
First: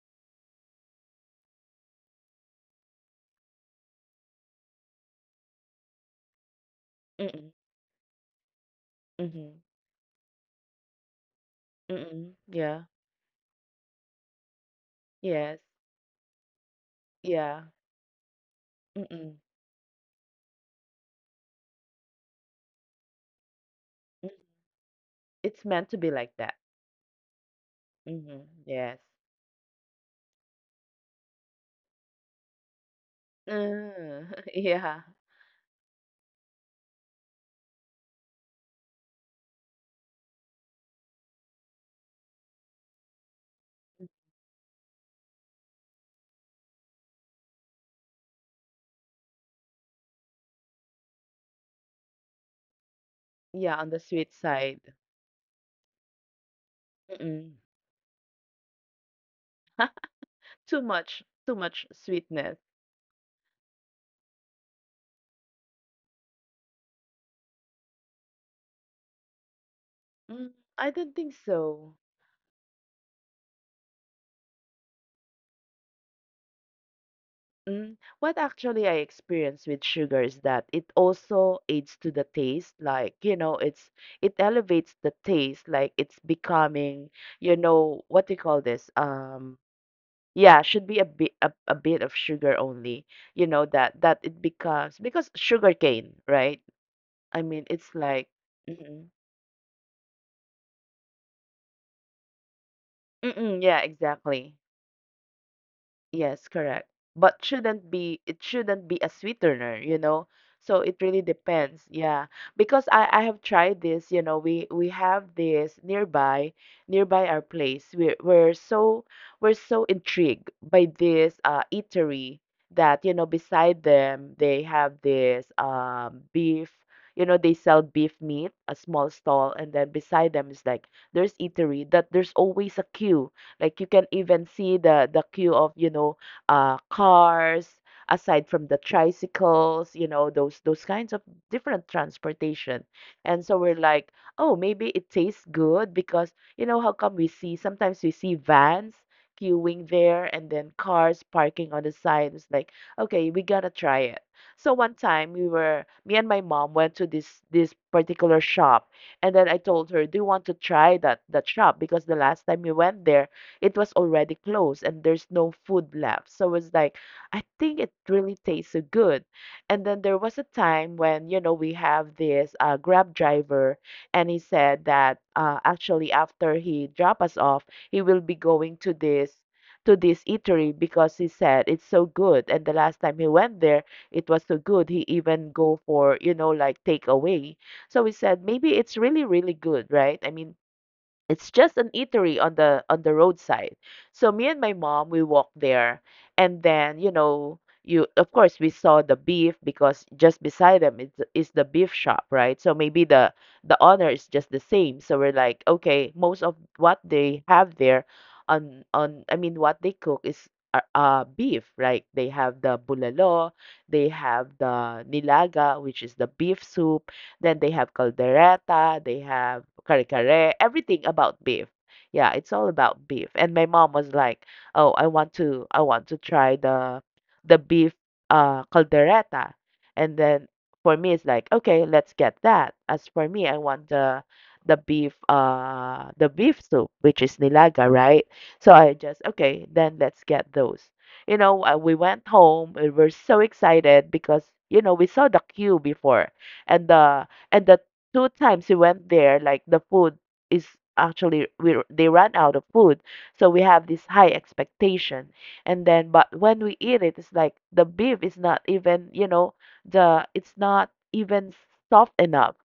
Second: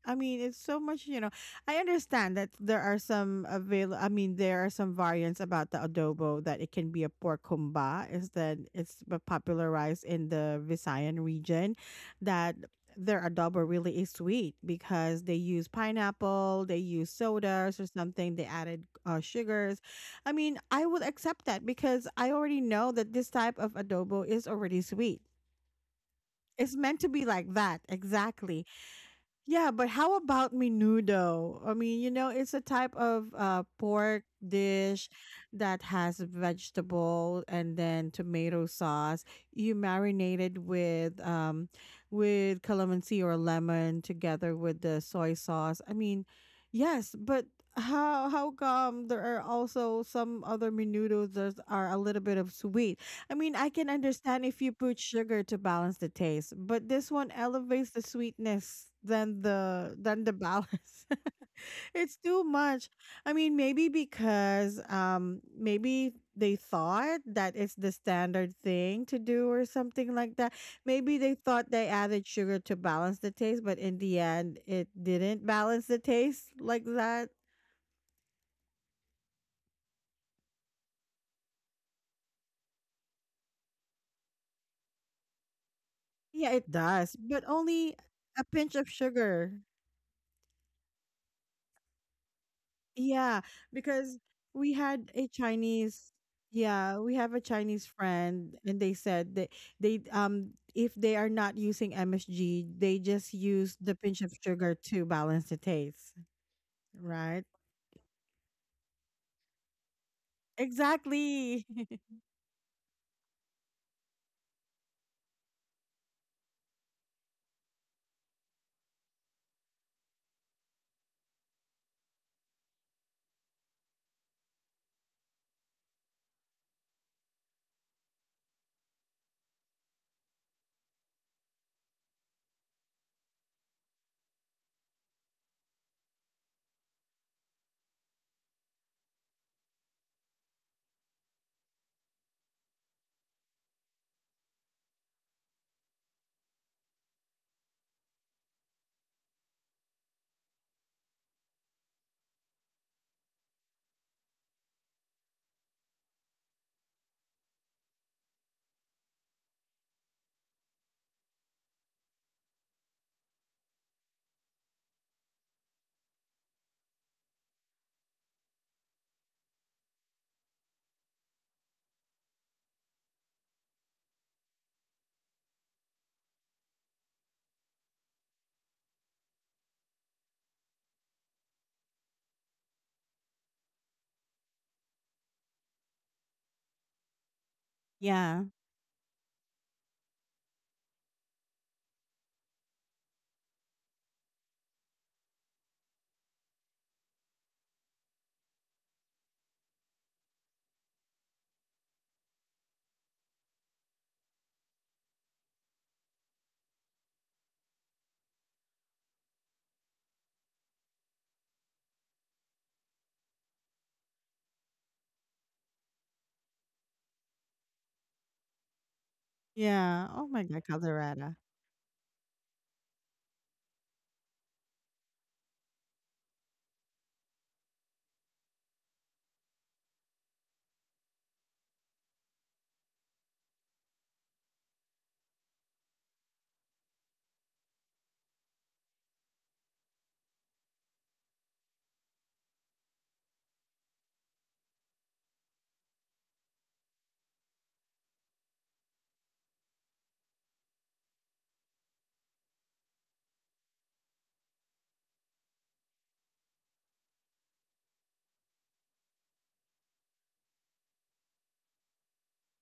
Speaker 1: I mean, it's so much. I understand that there are some avail I mean, there are some variants about the adobo that it can be a pork
Speaker 2: Mm-mm,
Speaker 1: humba, is that it's
Speaker 2: mm-mm,
Speaker 1: popularized in the Visayan region,
Speaker 2: mm-mm,
Speaker 1: that
Speaker 2: yeah,
Speaker 1: their adobo really is sweet because they
Speaker 2: yes,
Speaker 1: use pineapple, they use
Speaker 2: yeah.
Speaker 1: sodas or something, they added
Speaker 2: Mm-mm,
Speaker 1: sugars. I mean, I would accept that because I already know that this type of adobo
Speaker 2: mm.
Speaker 1: is already sweet.
Speaker 2: It's meant to be like that.
Speaker 1: It's meant to be like that,
Speaker 2: Mm-hmm,
Speaker 1: exactly.
Speaker 2: yes.
Speaker 1: Yeah, but how about menudo? I mean, it's a type of
Speaker 2: Uh,
Speaker 1: pork
Speaker 2: *laughs* yeah,
Speaker 1: dish that has vegetable and then tomato sauce. You marinate it with calamansi or lemon together with the soy sauce. I mean, yes, but how come there are also some other menudos that are a little bit of sweet? I mean, I
Speaker 2: yeah, on
Speaker 1: can
Speaker 2: the sweet
Speaker 1: understand if you
Speaker 2: side.
Speaker 1: put sugar to balance the taste, but this one
Speaker 2: Mm-mm.
Speaker 1: elevates the sweetness than the
Speaker 2: *laughs*
Speaker 1: balance.
Speaker 2: Too much
Speaker 1: *laughs* It's too
Speaker 2: sweetness.
Speaker 1: much. I mean, maybe because maybe they thought that it's the standard thing to do or something like
Speaker 2: Mm,
Speaker 1: that.
Speaker 2: I don't
Speaker 1: Maybe
Speaker 2: think
Speaker 1: they thought they
Speaker 2: so.
Speaker 1: added sugar to balance the taste, but in the end it didn't balance the taste like that.
Speaker 2: Mm, what actually I experience with sugar is that it also aids to the taste, like, you know, it's it elevates the taste, like it's
Speaker 1: Yeah, it
Speaker 2: becoming,
Speaker 1: does, but
Speaker 2: you
Speaker 1: only
Speaker 2: know, what do you
Speaker 1: a
Speaker 2: call
Speaker 1: pinch of
Speaker 2: this?
Speaker 1: sugar.
Speaker 2: Yeah, should be a bit of sugar only,
Speaker 1: Yeah,
Speaker 2: you know, that
Speaker 1: because
Speaker 2: that it
Speaker 1: we
Speaker 2: becomes
Speaker 1: had a
Speaker 2: because
Speaker 1: Chinese,
Speaker 2: sugarcane, right?
Speaker 1: yeah, we have a
Speaker 2: I mean,
Speaker 1: Chinese
Speaker 2: it's like,
Speaker 1: friend, and they
Speaker 2: mm-mm,
Speaker 1: said that they if they are not using MSG, they just
Speaker 2: mm-mm,
Speaker 1: use
Speaker 2: yeah,
Speaker 1: the pinch of
Speaker 2: exactly.
Speaker 1: sugar to balance the taste,
Speaker 2: Yes, correct.
Speaker 1: right?
Speaker 2: But shouldn't be it shouldn't be a sweetener, you know. So it really
Speaker 1: Exactly.
Speaker 2: depends.
Speaker 1: *laughs*
Speaker 2: Yeah. Because I have tried this, you know, we have this nearby our place. We're so intrigued by this eatery that, you know, beside them they have this beef, you know, they sell beef meat, a small stall, and then beside them is like there's eatery that there's always a queue like you can even see the queue of, you know, cars aside from the tricycles, you know, those kinds of different transportation. And so we're like, "Oh, maybe it tastes good because you know how come we see sometimes we see vans queuing there and then cars parking on the side." It's like, "Okay, we got to try it." So one time we were me and my mom went to this particular shop and then I told her, "Do you want to try that shop?" Because the last time we went there, it was already closed and there's no food left. So it's like, I think it really tastes so good. And then there was a time when, you know, we have this Grab driver and he said that actually after he drop us off, he will be going to this eatery because he said it's so good and the last time he went there it was so good he even go for you know like takeaway. So we
Speaker 1: Yeah,
Speaker 2: said maybe it's really really good, right? I mean, it's just an eatery on the roadside. So me and my mom we walked there and then, you know, you of course we saw the beef because just beside them is the beef shop, right? So maybe the honor is just the same. So we're like, okay, most of what they have there on I mean what they cook is beef, right? They have the bulalo, they have the nilaga, which is the beef soup, then they have caldereta, they have
Speaker 1: yeah. Oh my
Speaker 2: kare-kare,
Speaker 1: God,
Speaker 2: everything
Speaker 1: Colorado.
Speaker 2: about beef. Yeah, it's all about beef. And my mom was like, "Oh, I want to try the beef caldereta." And then for me it's like, "Okay, let's get that." As for me, I want the beef soup, which is nilaga, right? So I just, "Okay, then let's get those." You know, we went home. We were so excited because you know we saw the queue before, and the two times we went there, like the food is actually they ran out of food, so we have this high expectation. And then, but when we eat it, it's like the beef is not even, you know, the it's not even soft enough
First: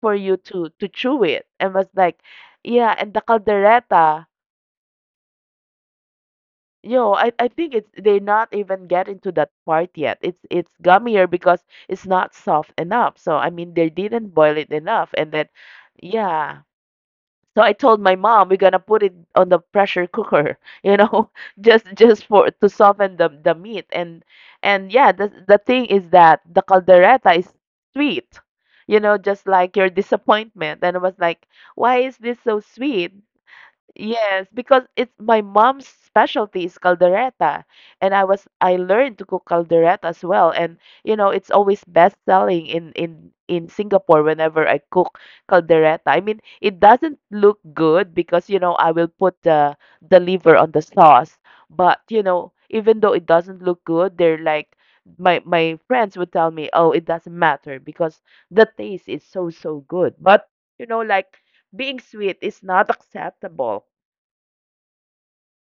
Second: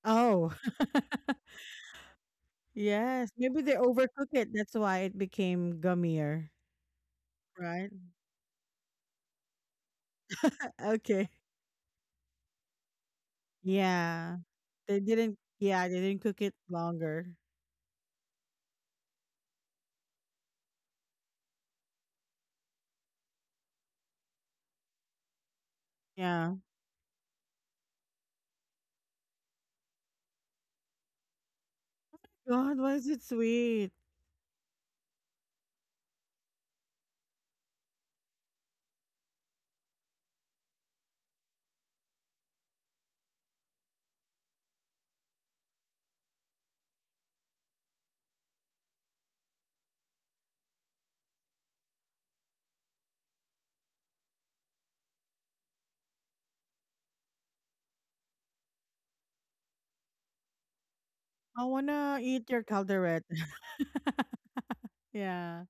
Speaker 2: for you
Speaker 1: Oh,
Speaker 2: to chew
Speaker 1: *laughs*
Speaker 2: it. And was like, yeah, and the
Speaker 1: yes. Maybe they
Speaker 2: caldereta.
Speaker 1: overcook it. That's why it became gummier,
Speaker 2: Yo, I think it's
Speaker 1: right?
Speaker 2: they're not even getting to that part yet. It's gummier
Speaker 1: Okay.
Speaker 2: because it's not soft enough. So I mean they didn't
Speaker 1: Yeah.
Speaker 2: boil it
Speaker 1: They
Speaker 2: enough and
Speaker 1: didn't,
Speaker 2: then
Speaker 1: yeah, they didn't cook it
Speaker 2: yeah.
Speaker 1: longer.
Speaker 2: So I told my mom we're gonna put it on the pressure cooker, *laughs* you know, *laughs* just for to soften the meat and yeah, the thing is that
Speaker 1: Yeah.
Speaker 2: the caldereta is sweet, you know, just like your disappointment. And I was like, why is this so
Speaker 1: God, why is
Speaker 2: sweet?
Speaker 1: it sweet?
Speaker 2: Yes, because it's my mom's specialty is caldereta, and I learned to cook caldereta as well, and you know it's always best selling in in Singapore whenever I cook caldereta. I mean, it doesn't look good because you know I will put the liver on the sauce, but you know even though it doesn't look good, they're like my friends would tell me, oh, it doesn't matter because the taste is so so good, but you know like
Speaker 1: I
Speaker 2: being
Speaker 1: wanna
Speaker 2: sweet
Speaker 1: eat your
Speaker 2: is not
Speaker 1: calderette.
Speaker 2: acceptable.
Speaker 1: *laughs* Yeah.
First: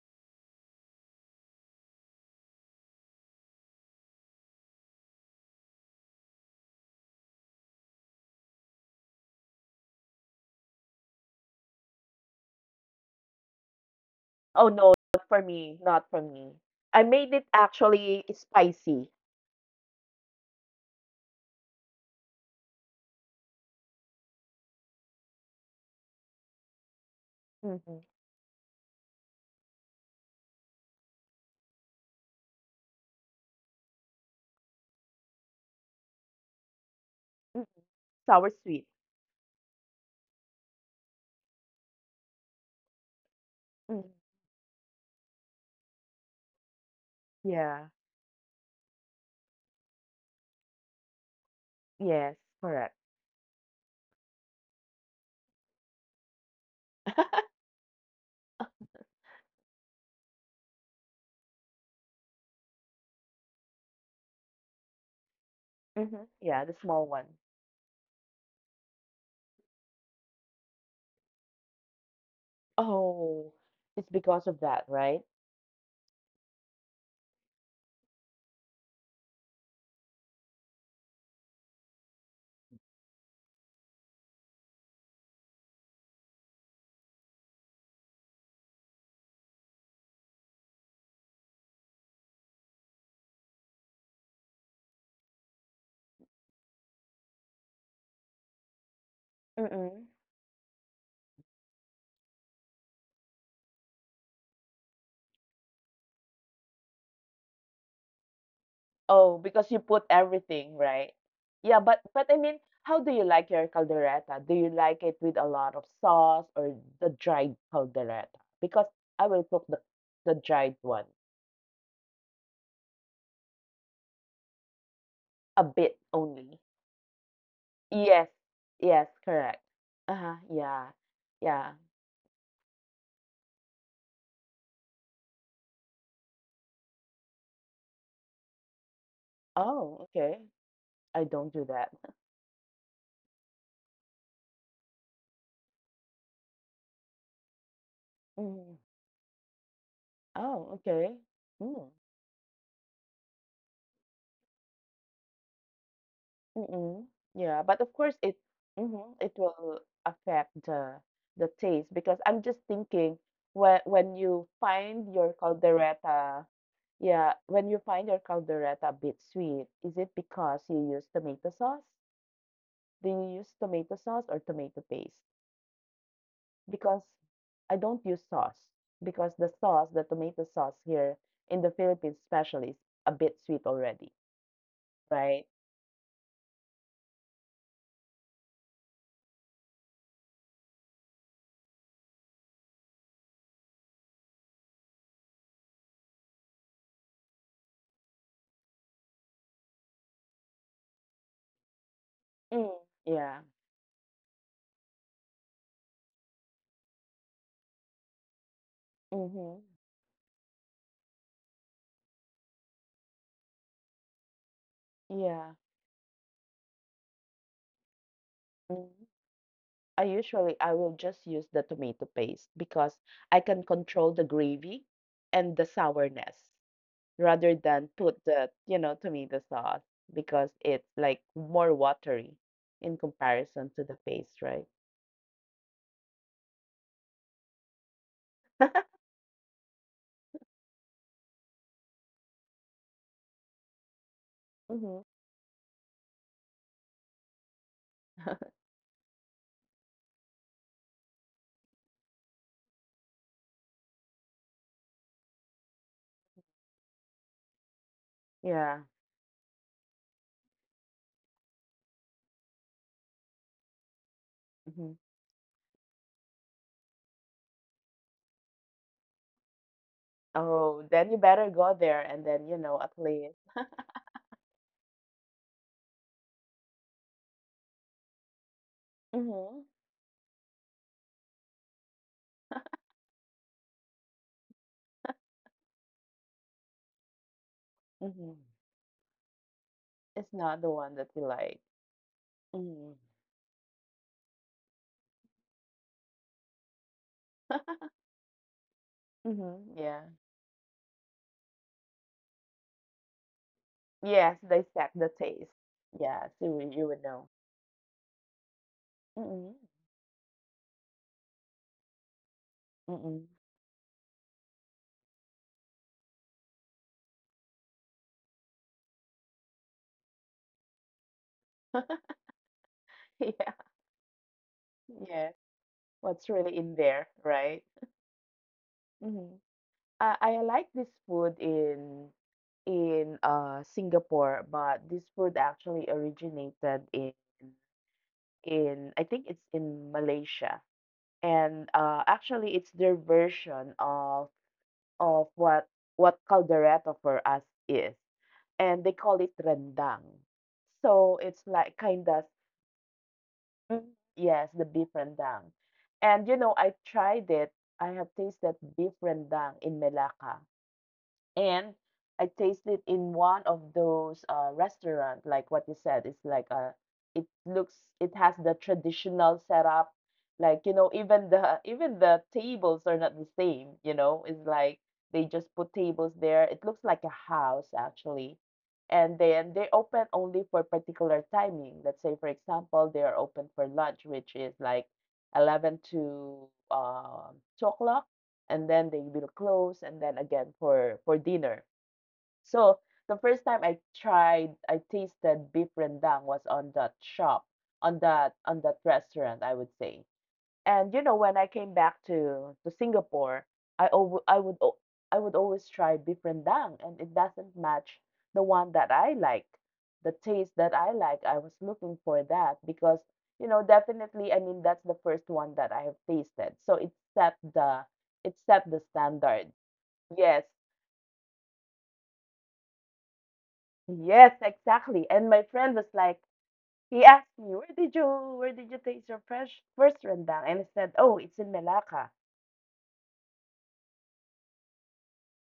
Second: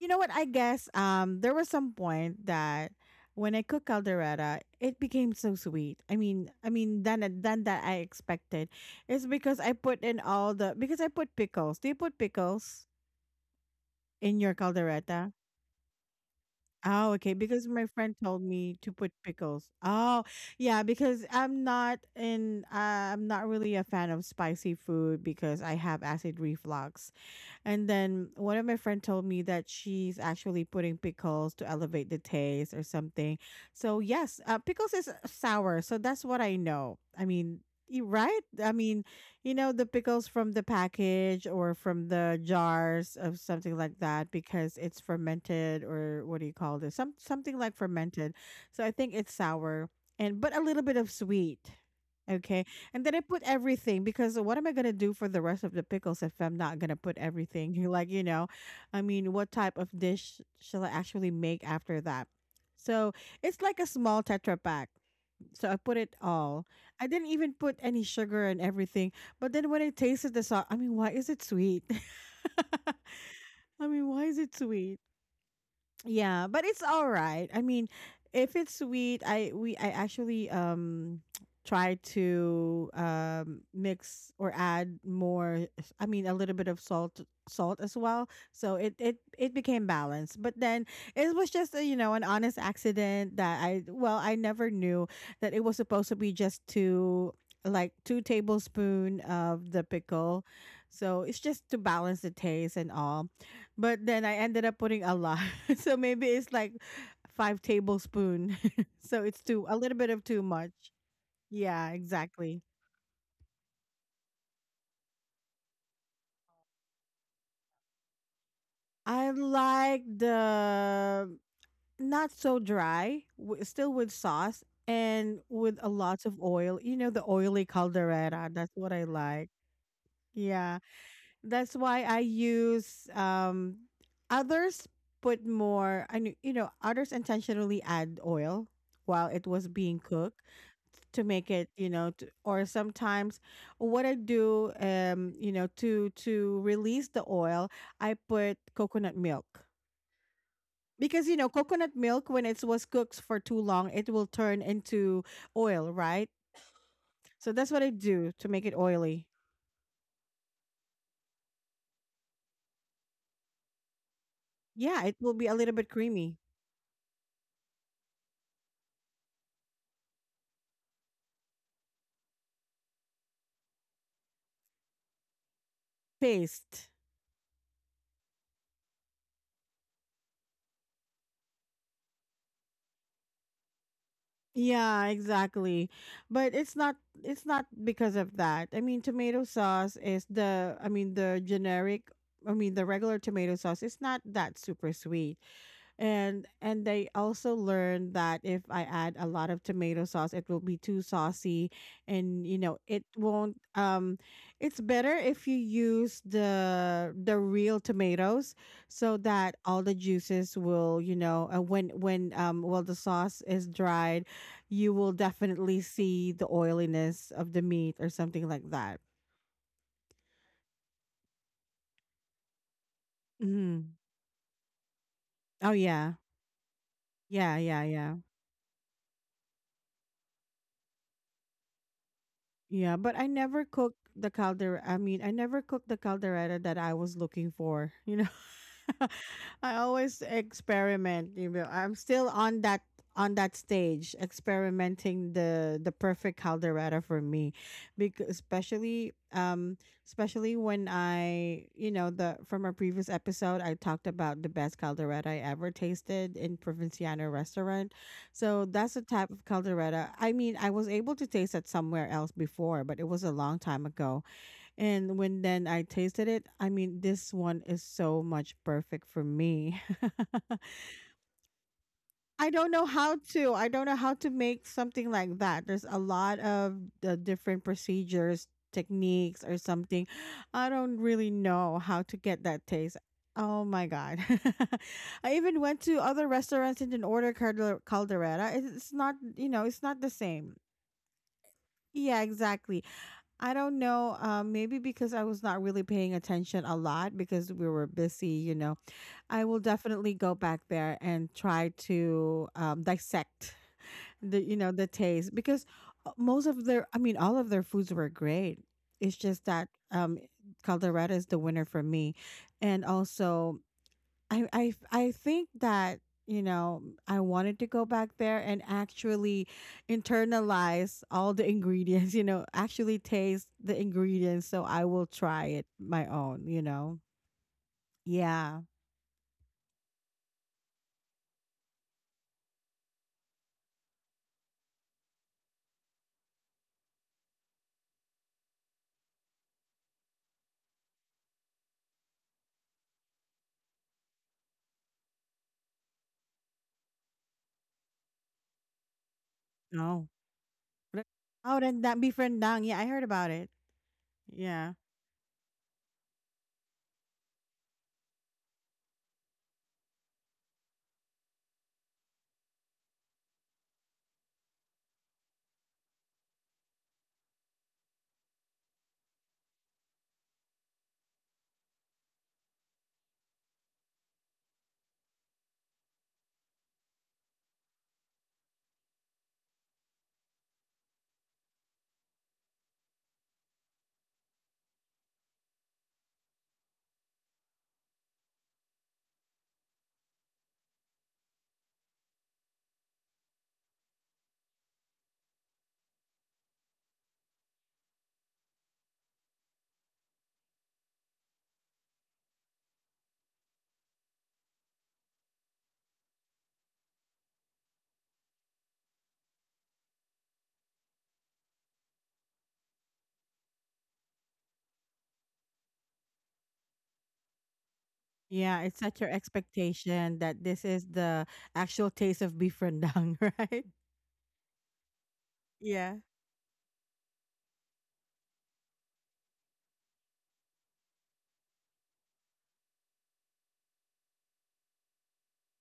Speaker 1: You know what? I guess there was some point that when I cooked caldereta, it became so sweet. I mean, than that I expected. It's because I put in all the, because I put pickles. Do you put pickles in your
Speaker 2: Oh, no,
Speaker 1: caldereta?
Speaker 2: not for me, not for me. I
Speaker 1: Oh, okay.
Speaker 2: made it
Speaker 1: Because my friend
Speaker 2: actually
Speaker 1: told me to put
Speaker 2: spicy.
Speaker 1: pickles. Oh, yeah. Because I'm not in. I'm not really a fan of spicy food because I have acid reflux. And
Speaker 2: Mhm,
Speaker 1: then one of my friend told me that she's actually putting pickles to elevate the taste or something. So yes, pickles is sour, so that's what I know. I mean,
Speaker 2: mhm.
Speaker 1: you right?
Speaker 2: Sour
Speaker 1: I
Speaker 2: sweet.
Speaker 1: mean, you know the pickles from the package or from the jars of something like
Speaker 2: Mhm.
Speaker 1: that because it's fermented or what do you call this? Something like
Speaker 2: Yeah.
Speaker 1: fermented. So I think it's sour and but a little bit of sweet.
Speaker 2: Yes,
Speaker 1: Okay.
Speaker 2: correct.
Speaker 1: And then I put everything because what am I gonna do for the rest of the pickles if I'm not gonna put everything? *laughs* Like, I mean, what type of dish shall I actually make after that? So it's like a small tetra pack. So I put it
Speaker 2: Mhm.
Speaker 1: all.
Speaker 2: Yeah, the
Speaker 1: I
Speaker 2: small
Speaker 1: didn't
Speaker 2: one.
Speaker 1: even put any sugar and everything. But then when I tasted the salt, I mean, why is it sweet? *laughs*
Speaker 2: Oh,
Speaker 1: I mean,
Speaker 2: it's
Speaker 1: why is
Speaker 2: because
Speaker 1: it
Speaker 2: of that,
Speaker 1: sweet?
Speaker 2: right?
Speaker 1: Yeah, but it's all right. I mean, if it's sweet, I actually try to mix or add more, I mean, a little bit of salt as well. So it became balanced. But then it was just a, an honest accident that I, well, I never knew that it was supposed to be just 2, like 2 tablespoon of the
Speaker 2: Mm-mm.
Speaker 1: pickle. So it's just to balance the taste and all. But then I ended up putting a lot. *laughs* So maybe it's like 5 tablespoon. *laughs* So
Speaker 2: Oh,
Speaker 1: it's too
Speaker 2: because
Speaker 1: a
Speaker 2: you
Speaker 1: little
Speaker 2: put
Speaker 1: bit of too much.
Speaker 2: everything, right? Yeah,
Speaker 1: Yeah,
Speaker 2: but I
Speaker 1: exactly.
Speaker 2: mean, how do you like your caldereta? Do you like it with a lot of sauce or the dried caldereta? Because
Speaker 1: I
Speaker 2: I will cook the
Speaker 1: like
Speaker 2: dried one
Speaker 1: the, not so dry, still with sauce and
Speaker 2: a
Speaker 1: with a
Speaker 2: bit
Speaker 1: lot of
Speaker 2: only.
Speaker 1: oil. You know the oily
Speaker 2: Yes,
Speaker 1: caldereta. That's what I
Speaker 2: yes,
Speaker 1: like.
Speaker 2: correct. Uh-huh,
Speaker 1: Yeah,
Speaker 2: yeah,
Speaker 1: that's
Speaker 2: yeah.
Speaker 1: why I use others put more. I knew others intentionally add oil while it was being
Speaker 2: Oh,
Speaker 1: cooked
Speaker 2: okay.
Speaker 1: to
Speaker 2: I
Speaker 1: make
Speaker 2: don't do
Speaker 1: it you
Speaker 2: that.
Speaker 1: know
Speaker 2: *laughs*
Speaker 1: to, or sometimes what I do to release the oil. I put
Speaker 2: Mm.
Speaker 1: coconut milk
Speaker 2: Oh, okay.
Speaker 1: because
Speaker 2: Mm.
Speaker 1: coconut milk, when it was cooked for too long, it will turn into oil, right?
Speaker 2: Mm-mm.
Speaker 1: So
Speaker 2: Yeah,
Speaker 1: that's what
Speaker 2: but
Speaker 1: I
Speaker 2: of course
Speaker 1: do
Speaker 2: it
Speaker 1: to make it
Speaker 2: mhm,
Speaker 1: oily.
Speaker 2: it will affect the taste because I'm just thinking when you
Speaker 1: Yeah, it
Speaker 2: find
Speaker 1: will
Speaker 2: your
Speaker 1: be a little bit creamy.
Speaker 2: caldereta, yeah, when you find your caldereta a bit sweet, is it because you use tomato sauce? Do you use tomato sauce or tomato paste?
Speaker 1: Paste.
Speaker 2: Because I don't use sauce because the sauce, the tomato sauce here in the Philippines especially is a bit sweet already,
Speaker 1: Yeah,
Speaker 2: right?
Speaker 1: exactly. But it's not because of that. I mean, tomato sauce is the, I mean, the generic, I mean, the regular tomato sauce is not that super sweet. And they also learned that if I add a lot of tomato sauce, it will be too saucy, and
Speaker 2: Mm.
Speaker 1: it
Speaker 2: Yeah.
Speaker 1: won't, it's better if you use the real tomatoes, so that
Speaker 2: Mm-hmm.
Speaker 1: all the juices will, when well, the sauce is dried, you will
Speaker 2: Yeah.
Speaker 1: definitely see the oiliness of the meat or something like
Speaker 2: Hmm.
Speaker 1: that.
Speaker 2: I usually I will just use the tomato paste because I can
Speaker 1: Mm.
Speaker 2: control the gravy and the
Speaker 1: Oh, yeah.
Speaker 2: sourness rather
Speaker 1: Yeah, yeah,
Speaker 2: than
Speaker 1: yeah.
Speaker 2: put the, you know, tomato sauce because it's like more watery
Speaker 1: Yeah,
Speaker 2: in
Speaker 1: but I never
Speaker 2: comparison to the
Speaker 1: cooked the
Speaker 2: paste, right?
Speaker 1: calder. I mean, I never cooked the caldereta that I was looking for. *laughs* I always experiment. I'm still on that stage,
Speaker 2: Mm-hmm.
Speaker 1: experimenting the perfect caldereta for me, because
Speaker 2: *laughs*
Speaker 1: especially when I, you know the from our previous episode, I talked about the best caldereta I ever tasted in Provinciano restaurant. So
Speaker 2: Yeah.
Speaker 1: that's the type of caldereta. I mean, I was able to taste it somewhere else before, but it was a long time ago.
Speaker 2: Mm-hmm.
Speaker 1: And when then I tasted it, I mean, this one is so much perfect for me. *laughs*
Speaker 2: Oh, then you better go there and then,
Speaker 1: I
Speaker 2: you
Speaker 1: don't
Speaker 2: know,
Speaker 1: know
Speaker 2: at
Speaker 1: how
Speaker 2: least.
Speaker 1: to. I don't know how to make something like that. There's a lot of the different procedures, techniques, or
Speaker 2: Mhm.
Speaker 1: something. I don't really know how to get that taste. Oh my god! *laughs* I even went to other restaurants and didn't order
Speaker 2: Mhm.
Speaker 1: caldereta. It's not the
Speaker 2: It's
Speaker 1: same.
Speaker 2: not the one that you like.
Speaker 1: Yeah, exactly.
Speaker 2: Mhm.
Speaker 1: I don't know. Maybe because I was not really paying attention a lot because we were busy. I will
Speaker 2: Mhm. Yeah.
Speaker 1: definitely go back there and try to, dissect
Speaker 2: Yes,
Speaker 1: the you
Speaker 2: they
Speaker 1: know the
Speaker 2: set the
Speaker 1: taste
Speaker 2: taste.
Speaker 1: because,
Speaker 2: Yes,
Speaker 1: most
Speaker 2: you
Speaker 1: of
Speaker 2: you
Speaker 1: their, I
Speaker 2: would
Speaker 1: mean,
Speaker 2: know.
Speaker 1: all of their foods were great. It's just
Speaker 2: Mhm.
Speaker 1: that, Colorado is the winner for me. And
Speaker 2: Mhm.
Speaker 1: also, I think that, you know I wanted to go back there and actually internalize all the *laughs* ingredients. Actually
Speaker 2: *laughs*
Speaker 1: taste
Speaker 2: Yeah.
Speaker 1: the ingredients, so I will
Speaker 2: Yeah.
Speaker 1: try it my
Speaker 2: What's
Speaker 1: own
Speaker 2: really
Speaker 1: you
Speaker 2: in
Speaker 1: know
Speaker 2: there, right?
Speaker 1: yeah
Speaker 2: Mhm. I like this food in Singapore, but this food actually originated in I think it's in Malaysia. And actually it's their version of what caldereta for us is, and they call it rendang.
Speaker 1: No.
Speaker 2: So it's
Speaker 1: Oh,
Speaker 2: like
Speaker 1: then that
Speaker 2: kind of
Speaker 1: befriend dang. Yeah, I heard about it.
Speaker 2: yes the
Speaker 1: Yeah.
Speaker 2: beef rendang. And you know I tried it I have tasted beef rendang in Melaka. And I tasted it in one of those restaurant, like what you said. It's like a, it looks, it has the traditional setup. Like, you know, even the tables are not the same, you know. It's like they just put tables there. It looks like a house actually. And then they open only for particular timing. Let's say, for example, they are open for lunch, which is like 11 to 2 o'clock and then they will close and then again for dinner. So the first time I tasted beef rendang was on that shop, on that restaurant I would say. And you know, when I came back to Singapore, I alw I would al- I would always try beef rendang, and it doesn't match the one that I like, the taste that I like. I was looking for that because you know, definitely, I mean, that's the first one that I have tasted, so it
Speaker 1: Yeah,
Speaker 2: set
Speaker 1: it's
Speaker 2: the
Speaker 1: such your
Speaker 2: standard.
Speaker 1: expectation that
Speaker 2: Yes,
Speaker 1: this is the actual taste of beef rendang, *laughs* right?
Speaker 2: yes, exactly. And my friend was
Speaker 1: Yeah.
Speaker 2: like, he asked me, where did you taste your fresh first rendang? And I said, oh, it's in Melaka.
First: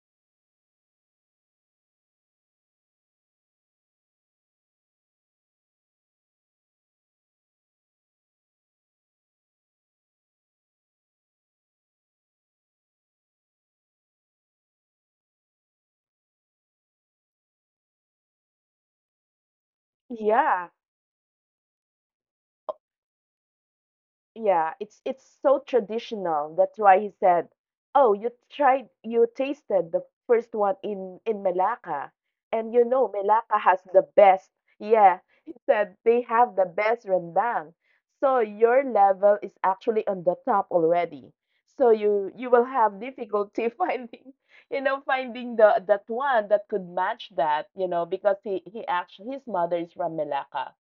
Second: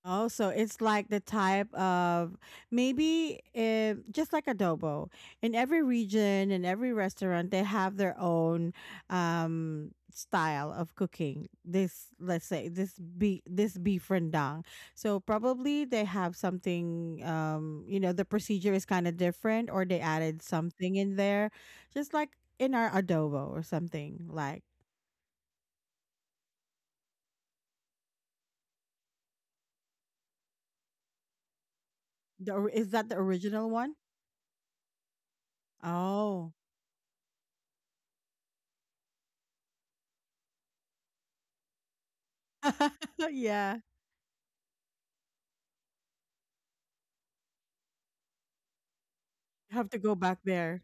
Speaker 1: Oh, so it's like the type of, maybe, just like adobo. In every region and every restaurant, they have their own, style of cooking. This, let's say, this beef rendang. So probably they have something. The procedure is kind of different, or they added
Speaker 2: Yeah.
Speaker 1: something in there, just like in our adobo or something like.
Speaker 2: Yeah, it's so traditional. That's why he said, "Oh, you tried, you tasted the first one in Malacca, and you
Speaker 1: Is
Speaker 2: know
Speaker 1: that the
Speaker 2: Malacca
Speaker 1: original
Speaker 2: has
Speaker 1: one?
Speaker 2: the best." Yeah, *laughs* he said they have
Speaker 1: Oh,
Speaker 2: the best rendang. So your level is actually on the top already. So you will have
Speaker 1: *laughs*
Speaker 2: difficulty *laughs*
Speaker 1: yeah.
Speaker 2: finding, finding the that one that could match that, because he actually his mother is
Speaker 1: Have to
Speaker 2: from
Speaker 1: go back
Speaker 2: Malacca.
Speaker 1: there.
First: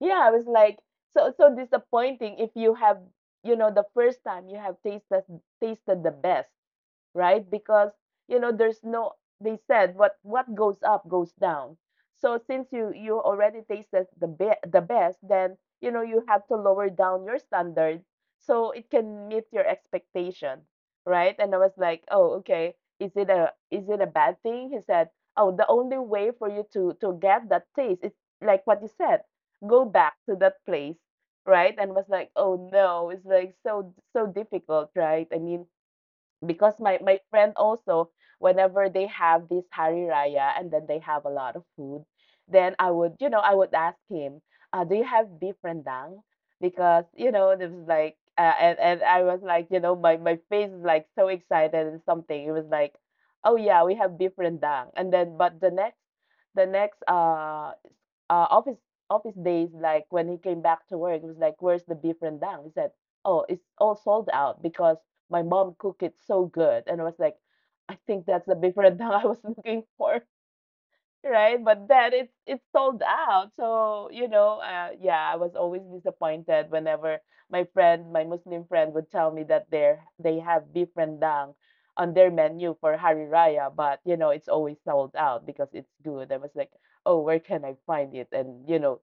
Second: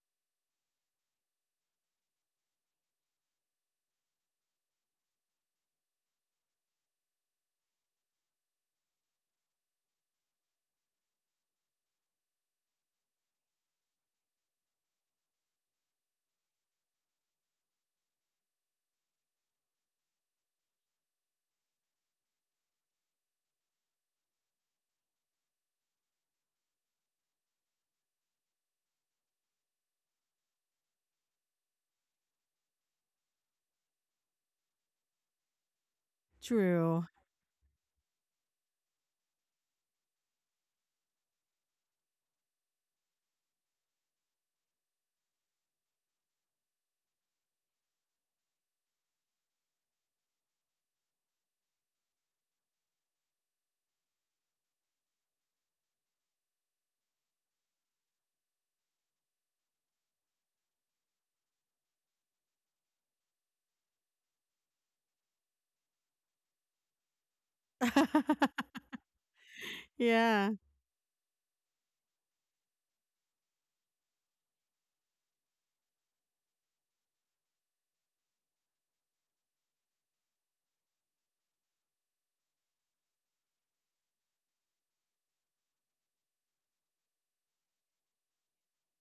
Speaker 2: Yeah, I was like, so disappointing if you have, you know, the first time you have tasted the best, right? Because you know there's no they said what goes up goes down. So since you already tasted the the best, then you know you have to lower down your standards so it can meet your expectation, right? And I was like, "Oh, okay. Is it a bad thing?" He said, "Oh, the only way for you to get that taste is like what you said. Go back to that place." Right? And was like, "Oh no, it's like so difficult, right? I mean, because my
Speaker 1: True.
Speaker 2: my friend also, whenever they have this Hari Raya and then they have a lot of food, then I would, you know, I would ask him, "Do you have beef rendang?" Because, you know, it was like, and I was like, you know, my face is like so excited and something. It was like, "Oh yeah, we have beef rendang." And then, but the next uh, office office days, like when he came back to work, it was like, "Where's the beef rendang?" He said, "Oh, it's all sold out because my mom cooked it so good, and I was like, I think that's the
Speaker 1: *laughs*
Speaker 2: beef rendang *laughs* I was looking for,
Speaker 1: yeah.
Speaker 2: *laughs* right? But then it's sold out. So, you know, yeah, I was always disappointed whenever my friend, my Muslim friend would tell me that they have beef rendang on their menu for Hari Raya, but you know, it's always sold out because it's good. I was like, oh, where can I find it? And you know,